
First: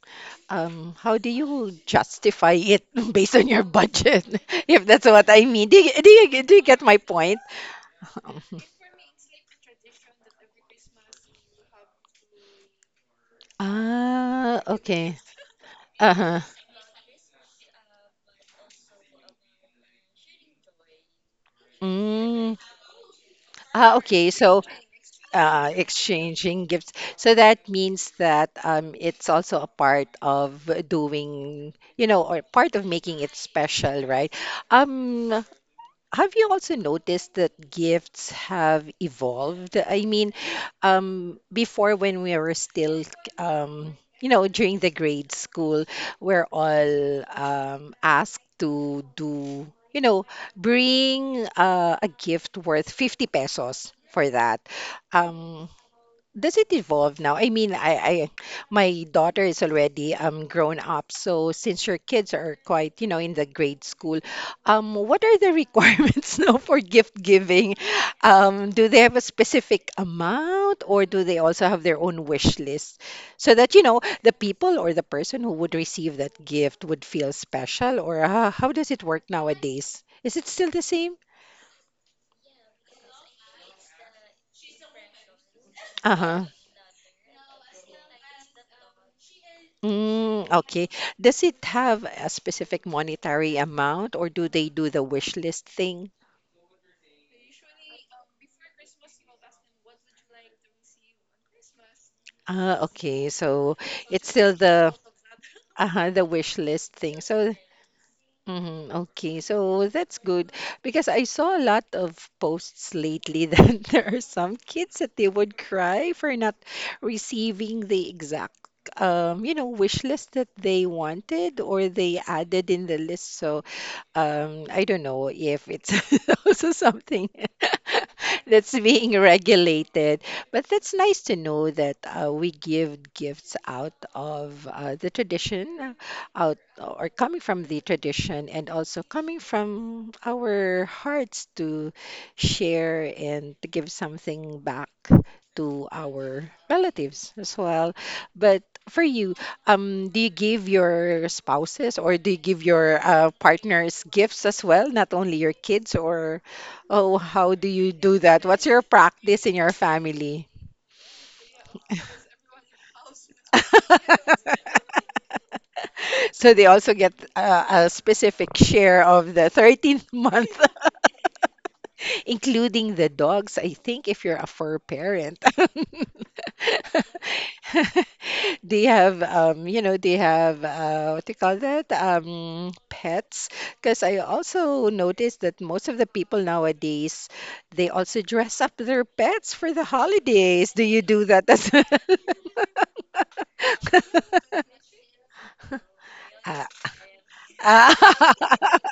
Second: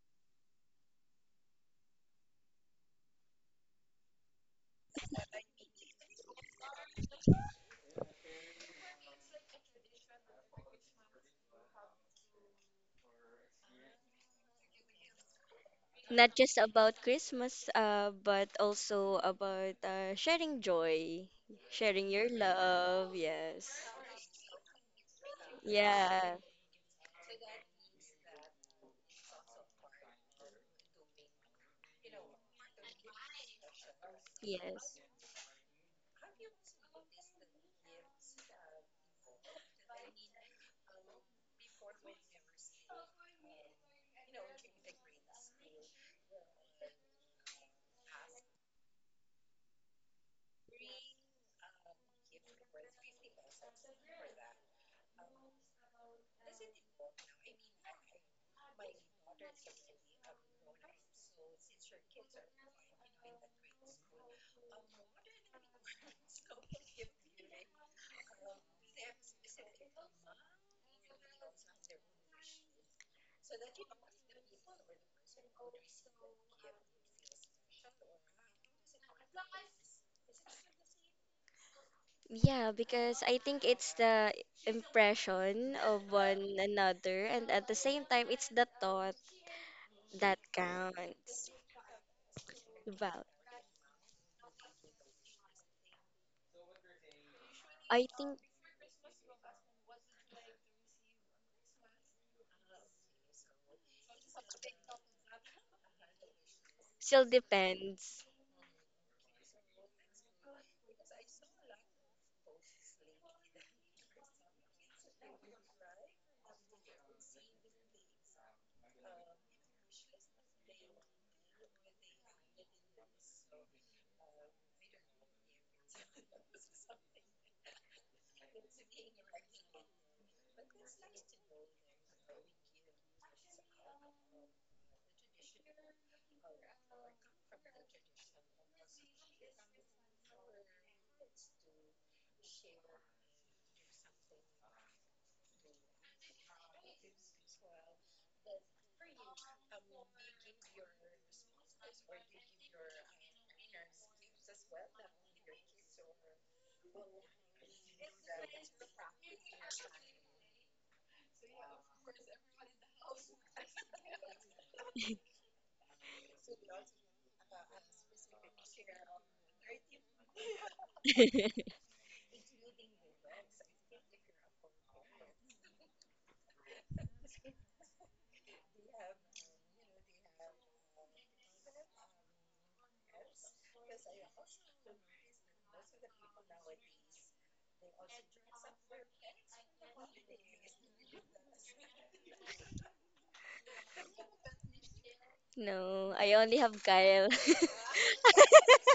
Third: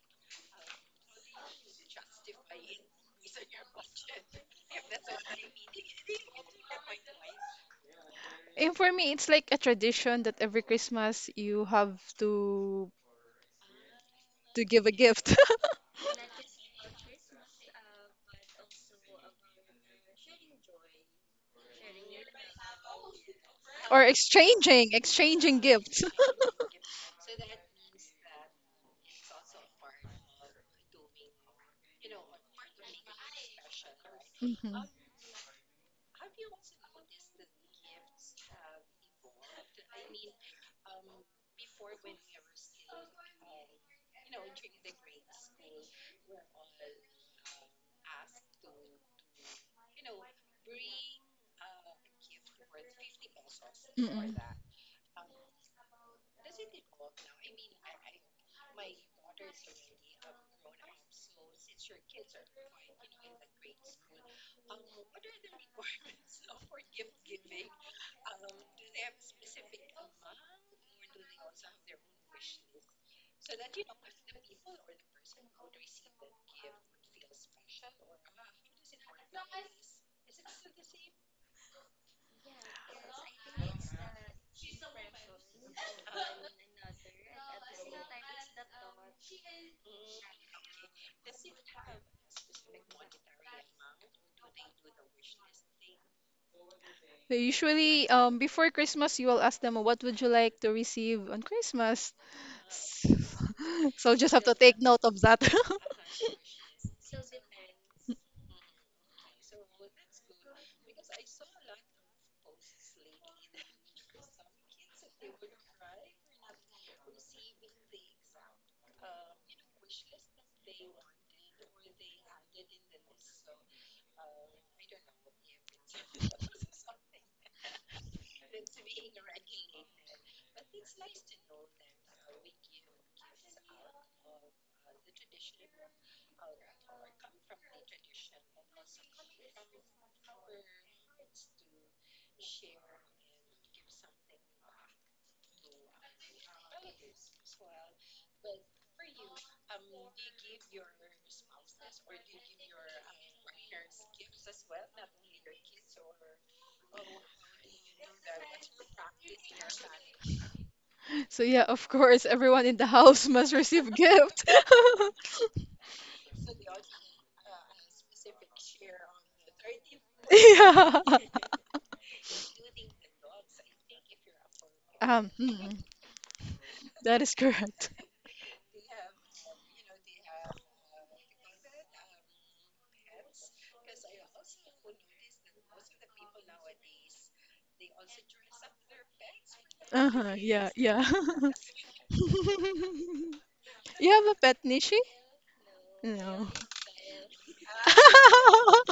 Speaker 1: how do you justify it based on your budget, if that's what I mean? Do you get my point?
Speaker 3: And for me, it's like a tradition that every Christmas you have to
Speaker 1: Ah,
Speaker 3: give a
Speaker 1: okay.
Speaker 3: gift.
Speaker 2: Not
Speaker 1: Uh-huh.
Speaker 2: just about Christmas, but also about sharing joy, sharing your
Speaker 1: Mm.
Speaker 2: love. Yes.
Speaker 1: Ah,
Speaker 3: Or
Speaker 1: okay. So,
Speaker 3: exchanging, exchanging gifts.
Speaker 2: Yeah.
Speaker 1: exchanging gifts. So that means that it's also a part of doing, you know, or part of making it special, right?
Speaker 3: Hmm.
Speaker 2: Yes.
Speaker 1: Um, have you also noticed that gifts have evolved? I mean, before when we were still, you know, during the grade school, we're all asked to do, you know, bring a gift worth 50 pesos for that. Um, does it evolve now? I mean, I my daughter is already grown up, so since your kids are quite, you know, in the grade school, what are the requirements now for gift giving? Do they have a specific amount or do they also have their own wish list so that, you know, the people or the person who would receive that gift would feel special or how does it work nowadays? Is it still the same?
Speaker 2: Yeah, because I think it's the impression of
Speaker 1: Uh-huh.
Speaker 2: one another, and at the same time, it's the thought that
Speaker 1: Mm, okay. Does
Speaker 2: counts.
Speaker 1: it have a specific
Speaker 2: Well,
Speaker 1: monetary amount or do they do the wish list thing?
Speaker 3: So
Speaker 2: I
Speaker 3: usually,
Speaker 2: think
Speaker 3: before Christmas, you will ask them, what would you like to receive on Christmas?
Speaker 1: Ah, okay. So
Speaker 3: So
Speaker 1: it's
Speaker 3: just have to
Speaker 1: still
Speaker 3: take note of that.
Speaker 1: the wish list thing.
Speaker 2: still
Speaker 1: So
Speaker 2: depends.
Speaker 1: mhm, okay. So that's good because I saw a lot of posts lately that there are some kids that they would cry for not receiving the exact you know, wish list that they wanted or they added in the list. So um, I don't know if it's also something that's being regulated, but that's nice to know that we give gifts out of the tradition, out or coming from the tradition, and also coming from our hearts to share and to give something back to our relatives as well. But for you, do you give your spouses or do you give your partners gifts as well, not only your kids or oh, how do you do that? What's your practice in your family?
Speaker 3: So yeah, of course, everyone in the house must receive gift.
Speaker 1: So they also get a specific share of the 13th month.
Speaker 3: Yeah.
Speaker 1: Including the dogs, I think, if you're a fur
Speaker 3: Um,
Speaker 1: parent.
Speaker 3: mm, that is correct.
Speaker 1: They have, you know, they have, what do you call that? Pets. Because I also noticed that most of the people nowadays, they also dress up their pets for the
Speaker 3: Uh-huh, yeah,
Speaker 1: holidays. Do you
Speaker 3: yeah.
Speaker 1: do that as well?
Speaker 3: You have a pet, Nishi?
Speaker 2: No, I
Speaker 3: No.
Speaker 2: only
Speaker 1: Ah,
Speaker 2: have Kyle.
Speaker 1: ah.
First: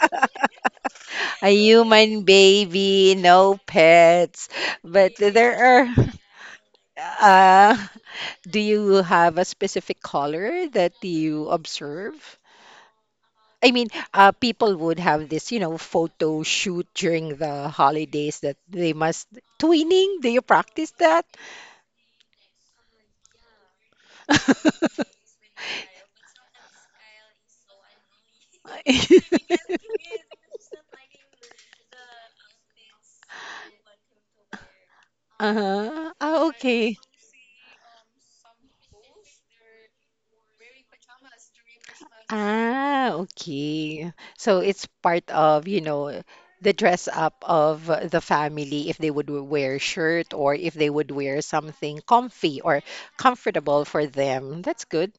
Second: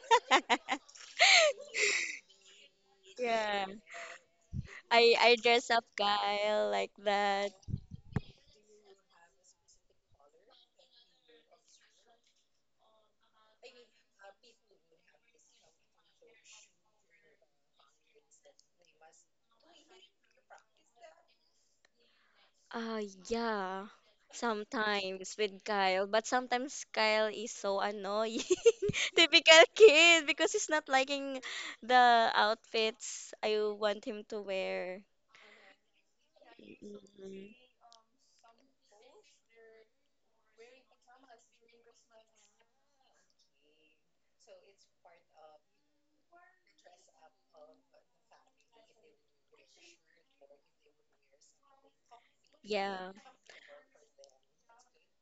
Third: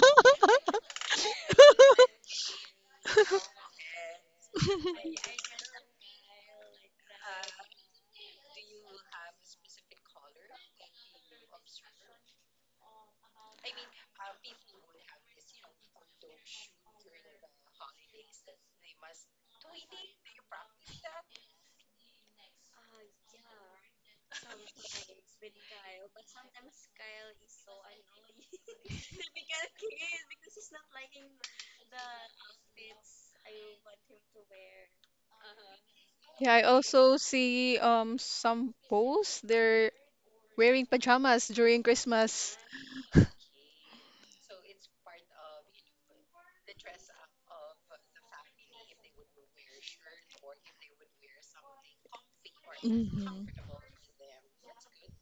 Speaker 1: A human baby, no
Speaker 2: Yeah.
Speaker 1: pets. But
Speaker 2: I dress
Speaker 1: there
Speaker 2: up
Speaker 1: are.
Speaker 2: Kyle like that.
Speaker 1: Uh, do you have a specific color that you observe? I mean, people would have this, you know, photo shoot during the holidays that they must twinning. Do you practice that?
Speaker 2: Uh, yeah, sometimes with Kyle, but sometimes Kyle is so annoying. Typical kid because he's not liking the outfits I want him to wear.
Speaker 1: Uh-huh. Ah,
Speaker 3: Yeah, I
Speaker 1: okay.
Speaker 3: also
Speaker 2: Mm,
Speaker 3: see some posts they're wearing pajamas during Christmas.
Speaker 1: Ah, okay. So it's part of, you know, the dress up of the family if they would w- wear shirt or if they would wear something comfy or
Speaker 2: yeah,
Speaker 3: Mhm.
Speaker 1: comfortable for them. That's good.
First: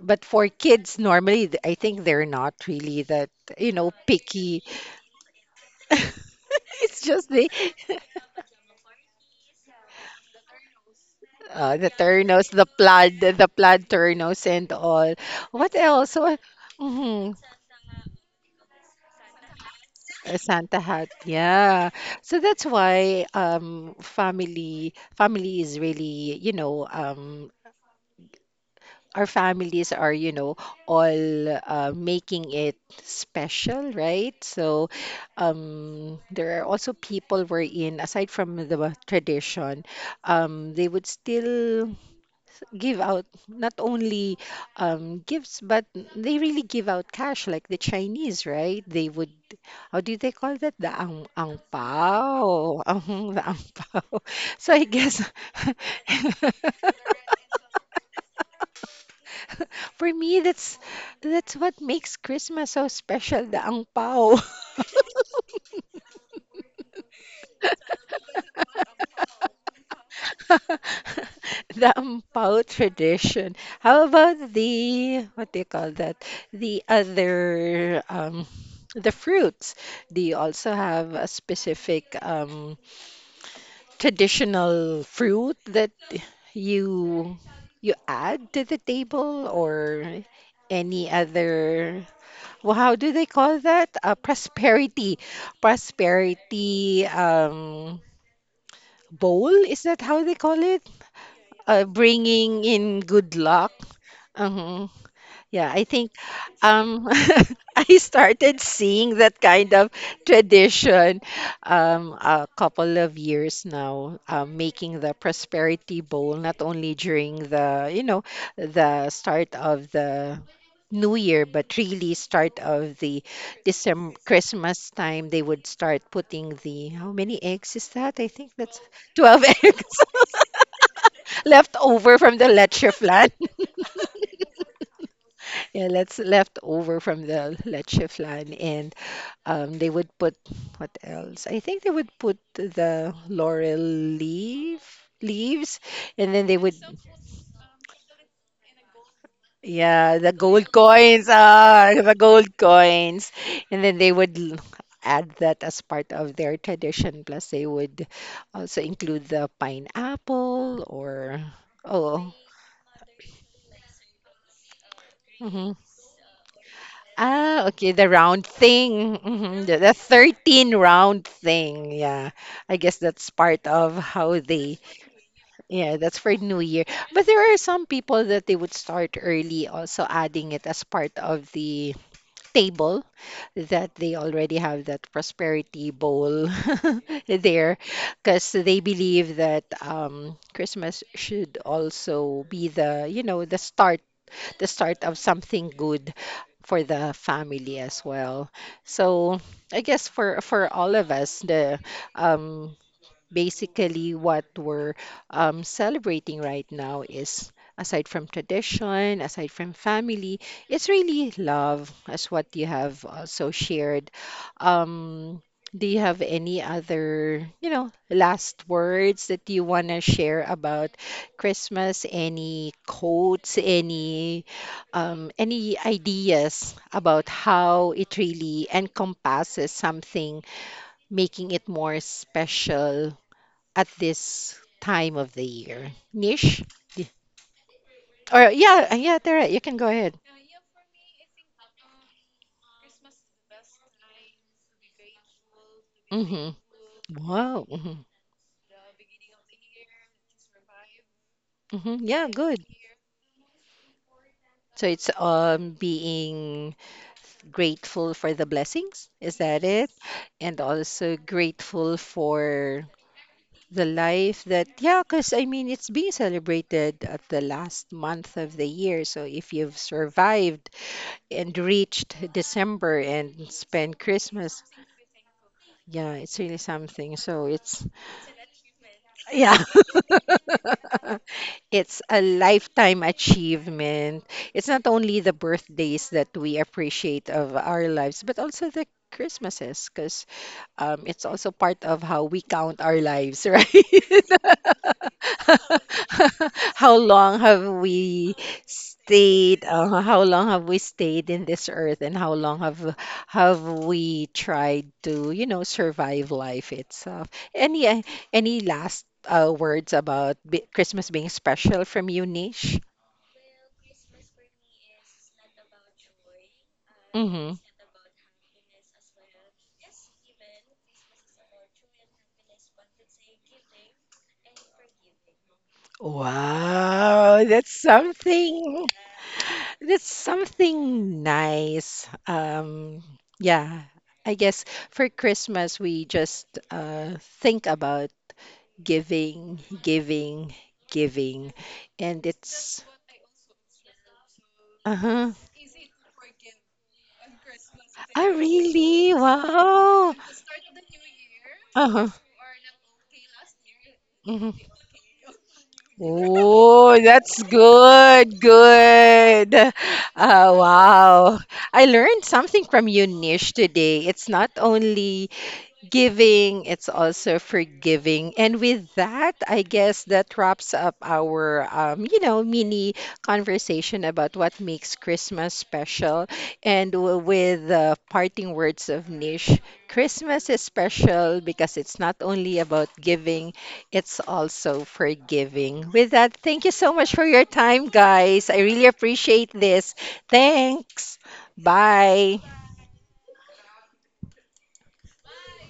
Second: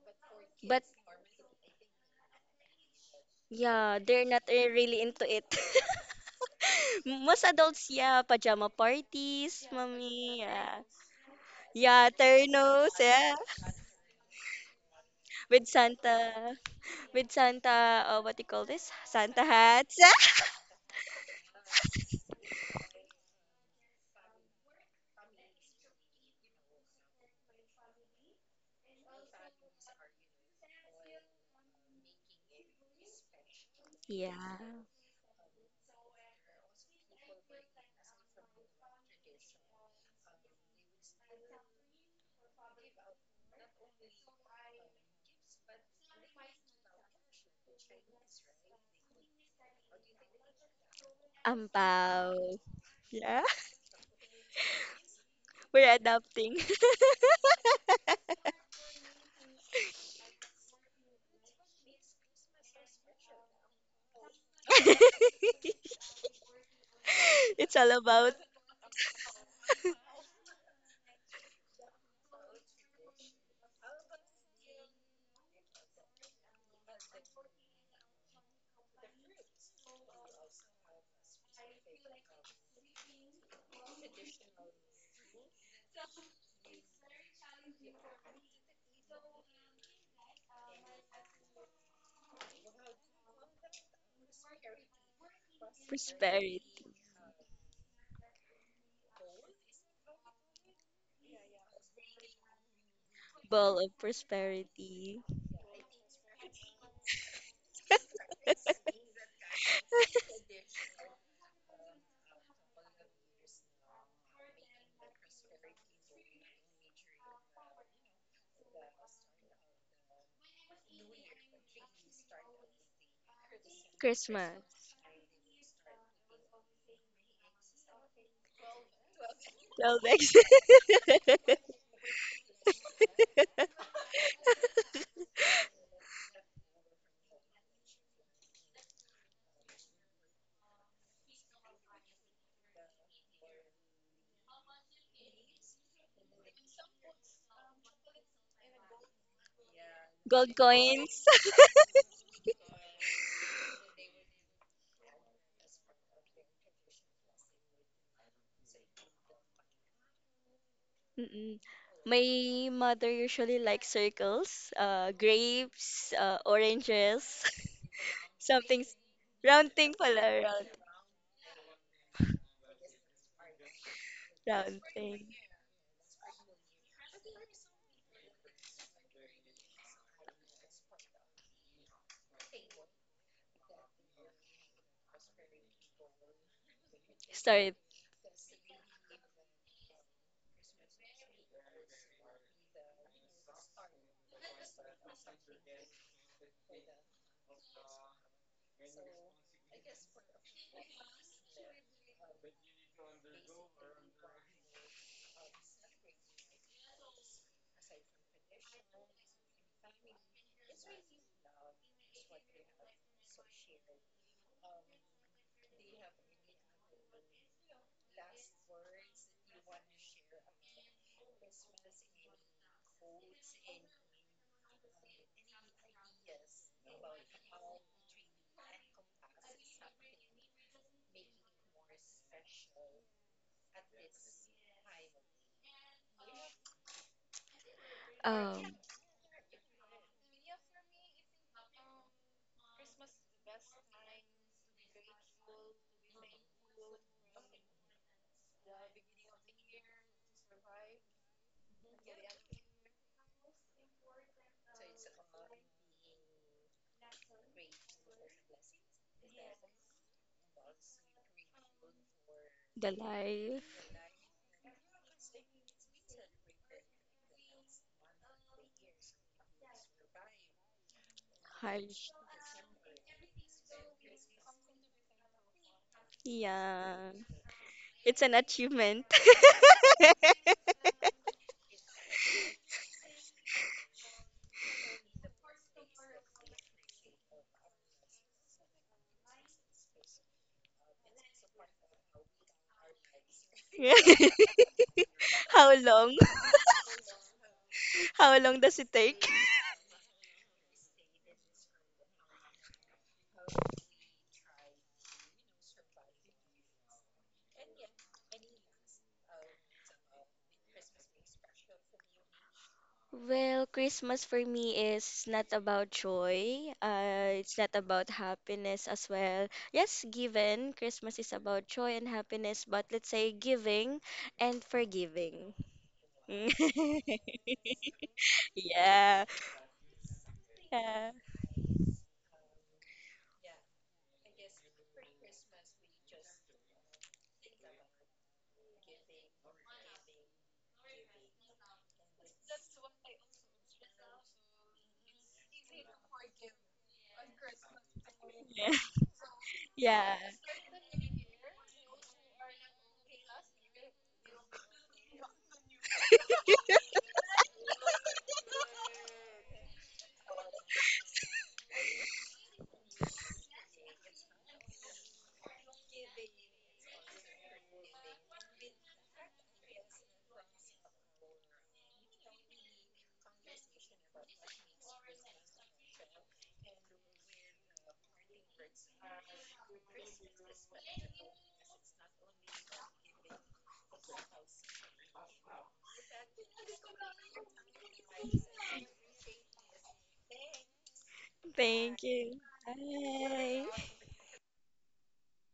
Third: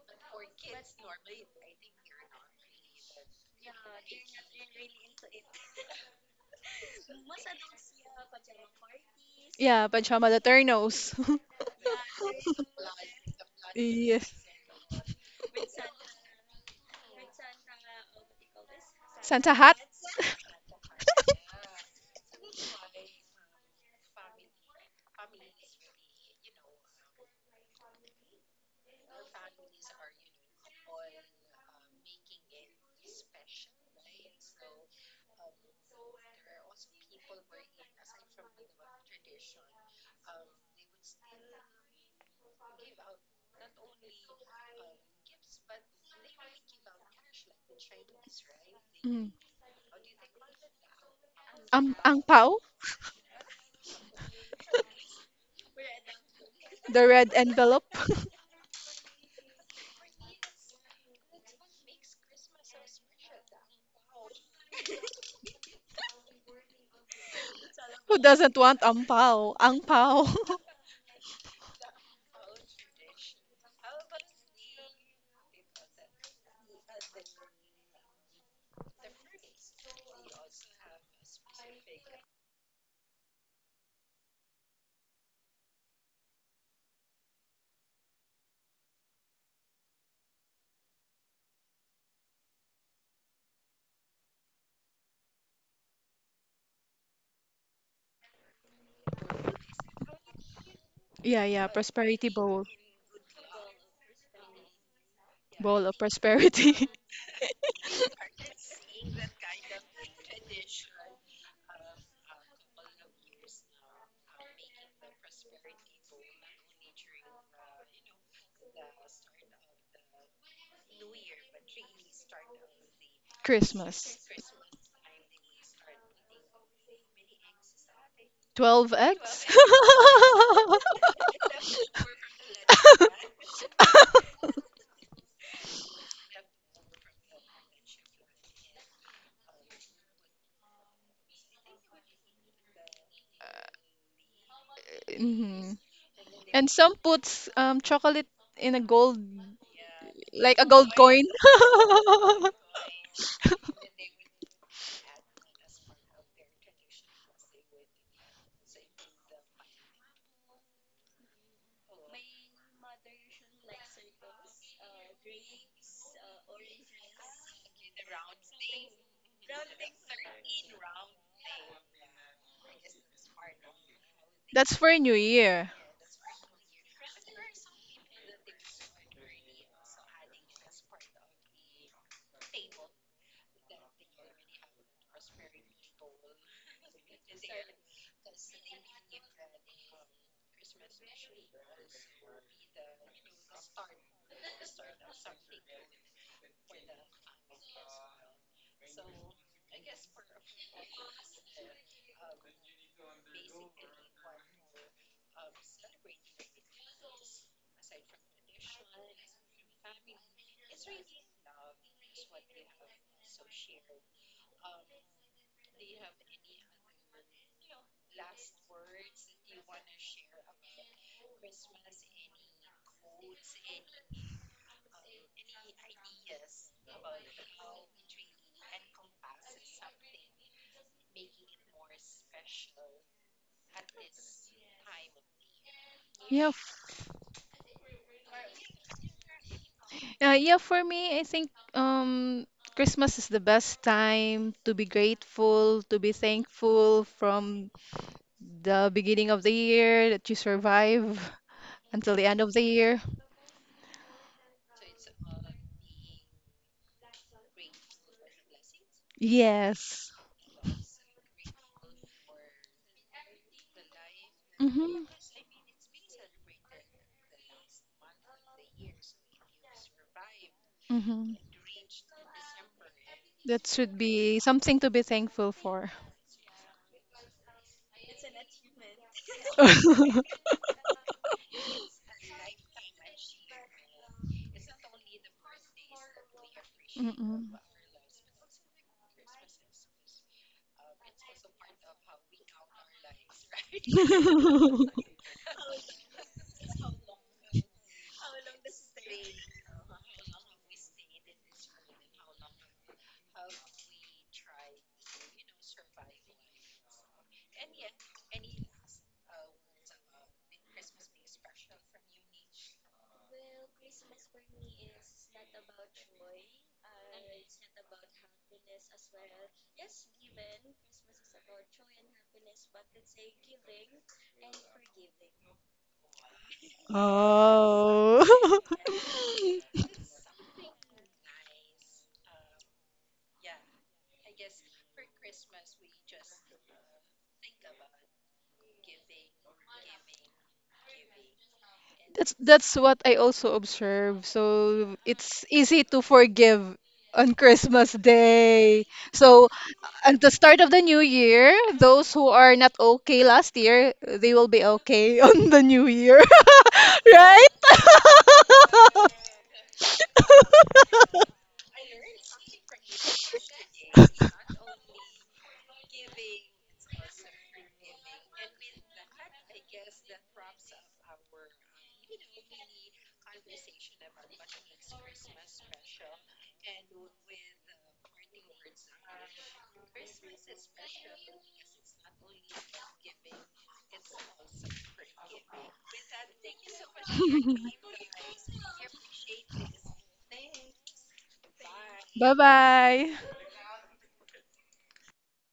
Speaker 1: But for
Speaker 2: but
Speaker 1: kids, normally, th- I think they're not really that, you know,
Speaker 2: yeah, they're not
Speaker 1: picky.
Speaker 2: eh, really into it.
Speaker 1: It's just
Speaker 2: Most adults, yeah, pajama parties,
Speaker 3: Yeah, pajama the
Speaker 2: mommy, yeah,
Speaker 3: turnos.
Speaker 1: the
Speaker 2: yeah,
Speaker 1: turnos, the
Speaker 2: ternos,
Speaker 1: plaid,
Speaker 2: yeah,
Speaker 1: the plaid
Speaker 3: Yes.
Speaker 1: turnos and all.
Speaker 2: with
Speaker 1: What else? What,
Speaker 2: Santa,
Speaker 1: mm-hmm.
Speaker 2: What do you call this? Santa
Speaker 3: Santa hat.
Speaker 2: hats.
Speaker 1: A Santa hat, yeah. So that's why family is really, you know, our families are, you know, all making it special, right?
Speaker 2: Yeah.
Speaker 1: So there are also people wherein aside from the tradition, they would still give out not only gifts, but they really give out cash, like the Chinese, right? They
Speaker 3: Mm.
Speaker 1: would, how do they call that? The ang
Speaker 3: Ang ang
Speaker 2: Ampaw.
Speaker 3: pao,
Speaker 1: pao. Ang,
Speaker 2: Yeah,
Speaker 1: the ang pao. So I guess
Speaker 2: we're adapting.
Speaker 3: the red envelope.
Speaker 1: for me, that's what makes Christmas so special, the ang pao.
Speaker 2: It's all
Speaker 3: Who
Speaker 2: about
Speaker 3: doesn't want ang pao? Ang pao.
Speaker 1: The ampao tradition. How about the, what do you call that? The other, the fruits. Do you also have a specific traditional fruit that you you add to the table or any other? Well, how do they call that? Prosperity,
Speaker 2: prosperity.
Speaker 1: prosperity um, bowl. Is that how they call it?
Speaker 3: Yeah, yeah,
Speaker 1: Uh,
Speaker 3: prosperity bowl.
Speaker 1: bringing in good luck.
Speaker 2: Ball of
Speaker 1: Hmm.
Speaker 2: prosperity.
Speaker 1: Yeah,
Speaker 3: Bowl
Speaker 1: I
Speaker 3: of
Speaker 1: think
Speaker 3: prosperity.
Speaker 1: um, I started seeing that kind of tradition a couple of years now, making the prosperity bowl not only during the, you know, the start of the New Year, but really start of the December
Speaker 3: Christmas.
Speaker 2: Christmas.
Speaker 1: Christmas time, they would start putting the how many eggs is that? I think that's
Speaker 3: 12
Speaker 1: 12
Speaker 3: eggs.
Speaker 2: Well,
Speaker 1: eggs
Speaker 2: eggs,
Speaker 1: left over from the leche flan. Yeah, that's left over from the leche flan, and they would put what else? I think they would put the laurel leaf
Speaker 3: Hmm.
Speaker 1: leaves, and then they
Speaker 3: And
Speaker 1: would
Speaker 3: some puts chocolate in a gold,
Speaker 1: yeah the
Speaker 2: gold
Speaker 3: like a
Speaker 1: gold
Speaker 3: gold coin.
Speaker 2: coins.
Speaker 1: coins ah the gold coins, and then they would l- add that as part of their tradition. Plus, they would also include the pineapple or
Speaker 2: Mm-mm.
Speaker 1: oh.
Speaker 2: My mother usually likes circles,
Speaker 1: Mm-hmm.
Speaker 2: grapes, oranges,
Speaker 1: Ah, okay, the round
Speaker 2: something s-
Speaker 1: thing. Mhm.
Speaker 2: round
Speaker 1: The
Speaker 2: thing pala,
Speaker 1: 13 round thing. Yeah. I guess that's part of how
Speaker 3: That's
Speaker 1: they,
Speaker 2: round
Speaker 3: for New
Speaker 2: thing.
Speaker 3: Year.
Speaker 1: yeah, that's for New Year. But there are some people that they would start early, also adding it as part of the table that they already have that prosperity bowl there
Speaker 2: Start,
Speaker 1: because they believe that Christmas should also be the, you know, the start of something good for the family as well. So I guess for all of us, the um, basically what we're celebrating right now is aside from tradition aside from family it's really love as what you have also shared. um, do you have any other, you know, last words that you want to share about Christmas, any quotes, any ideas about how it really encompasses something making it more special at this time of the year.
Speaker 3: Yeah,
Speaker 1: Niche?
Speaker 3: f-
Speaker 1: Y- Or
Speaker 2: um
Speaker 1: yeah, yeah, Tara, you can go ahead.
Speaker 3: uh, yeah. For me, I think Christmas is the best time to be grateful, to be
Speaker 1: Mm-hmm.
Speaker 3: thankful
Speaker 1: Wow.
Speaker 3: from
Speaker 1: Mm-hmm.
Speaker 3: the beginning of the year that you survive
Speaker 1: Mm-hmm.
Speaker 3: until the
Speaker 1: Yeah,
Speaker 3: end of the
Speaker 1: good.
Speaker 3: year.
Speaker 1: So it's being grateful for the blessings. Is that it?
Speaker 3: Yes.
Speaker 1: And also grateful for
Speaker 2: the
Speaker 1: the
Speaker 2: life.
Speaker 1: life that yeah,
Speaker 3: Mm-hmm.
Speaker 1: because I mean it's being celebrated at the last month of the year. So if you've survived
Speaker 3: Mm-hmm.
Speaker 1: and
Speaker 2: Hal-
Speaker 1: reached December and
Speaker 3: That should
Speaker 1: spent
Speaker 3: be
Speaker 1: Christmas.
Speaker 3: something to be thankful for.
Speaker 1: Yeah, it's really
Speaker 2: Yeah,
Speaker 1: something. So it's
Speaker 2: it's an achievement.
Speaker 1: yeah. It's a lifetime achievement. It's not only the birthdays that we appreciate of
Speaker 3: Mm-mm.
Speaker 1: our lives, but also the Christmases, because it's also part of how we count our lives, right?
Speaker 2: How long?
Speaker 1: How long have we
Speaker 2: How long does it take?
Speaker 1: stayed? How long have we stayed in this earth, and how long have we tried to, you know, survive life itself? Any last words about b Christmas being special from you, Nish?
Speaker 2: Well, Christmas for me is not about joy.
Speaker 1: Mm-hmm.
Speaker 2: It's not about happiness as well. Yes, given. Christmas is about joy and happiness, but let's say giving and forgiving.
Speaker 1: Wow, that's
Speaker 3: Oh.
Speaker 1: something.
Speaker 2: Yeah.
Speaker 1: That's something nice. Yeah, I guess for Christmas we just think about giving, giving, giving, and
Speaker 3: That's
Speaker 1: it's.
Speaker 3: what I also observe. So
Speaker 1: Uh-huh.
Speaker 3: it's easy to forgive on Christmas
Speaker 1: Oh,
Speaker 2: Yeah.
Speaker 3: Day.
Speaker 1: really?
Speaker 3: So
Speaker 1: Wow.
Speaker 2: Yeah.
Speaker 3: at the start of the new year,
Speaker 1: Uh-huh.
Speaker 3: those who are not okay last year, they will
Speaker 1: Mhm.
Speaker 3: be okay on the new year,
Speaker 1: Oh, that's
Speaker 3: right?
Speaker 1: good. Good. Wow. I learned something from you, Nish, today. It's not only giving, it's also forgiving. And with that, I guess that wraps up our, you know, mini conversation about what makes Christmas special. And w- with the parting words of Nish, Christmas is special because it's not only about giving, it's also forgiving. With that, thank you so much for your time, guys. I really appreciate this. Thanks.
Speaker 2: Thank
Speaker 1: Bye.
Speaker 2: you.
Speaker 3: Bye-bye.
Speaker 2: Bye.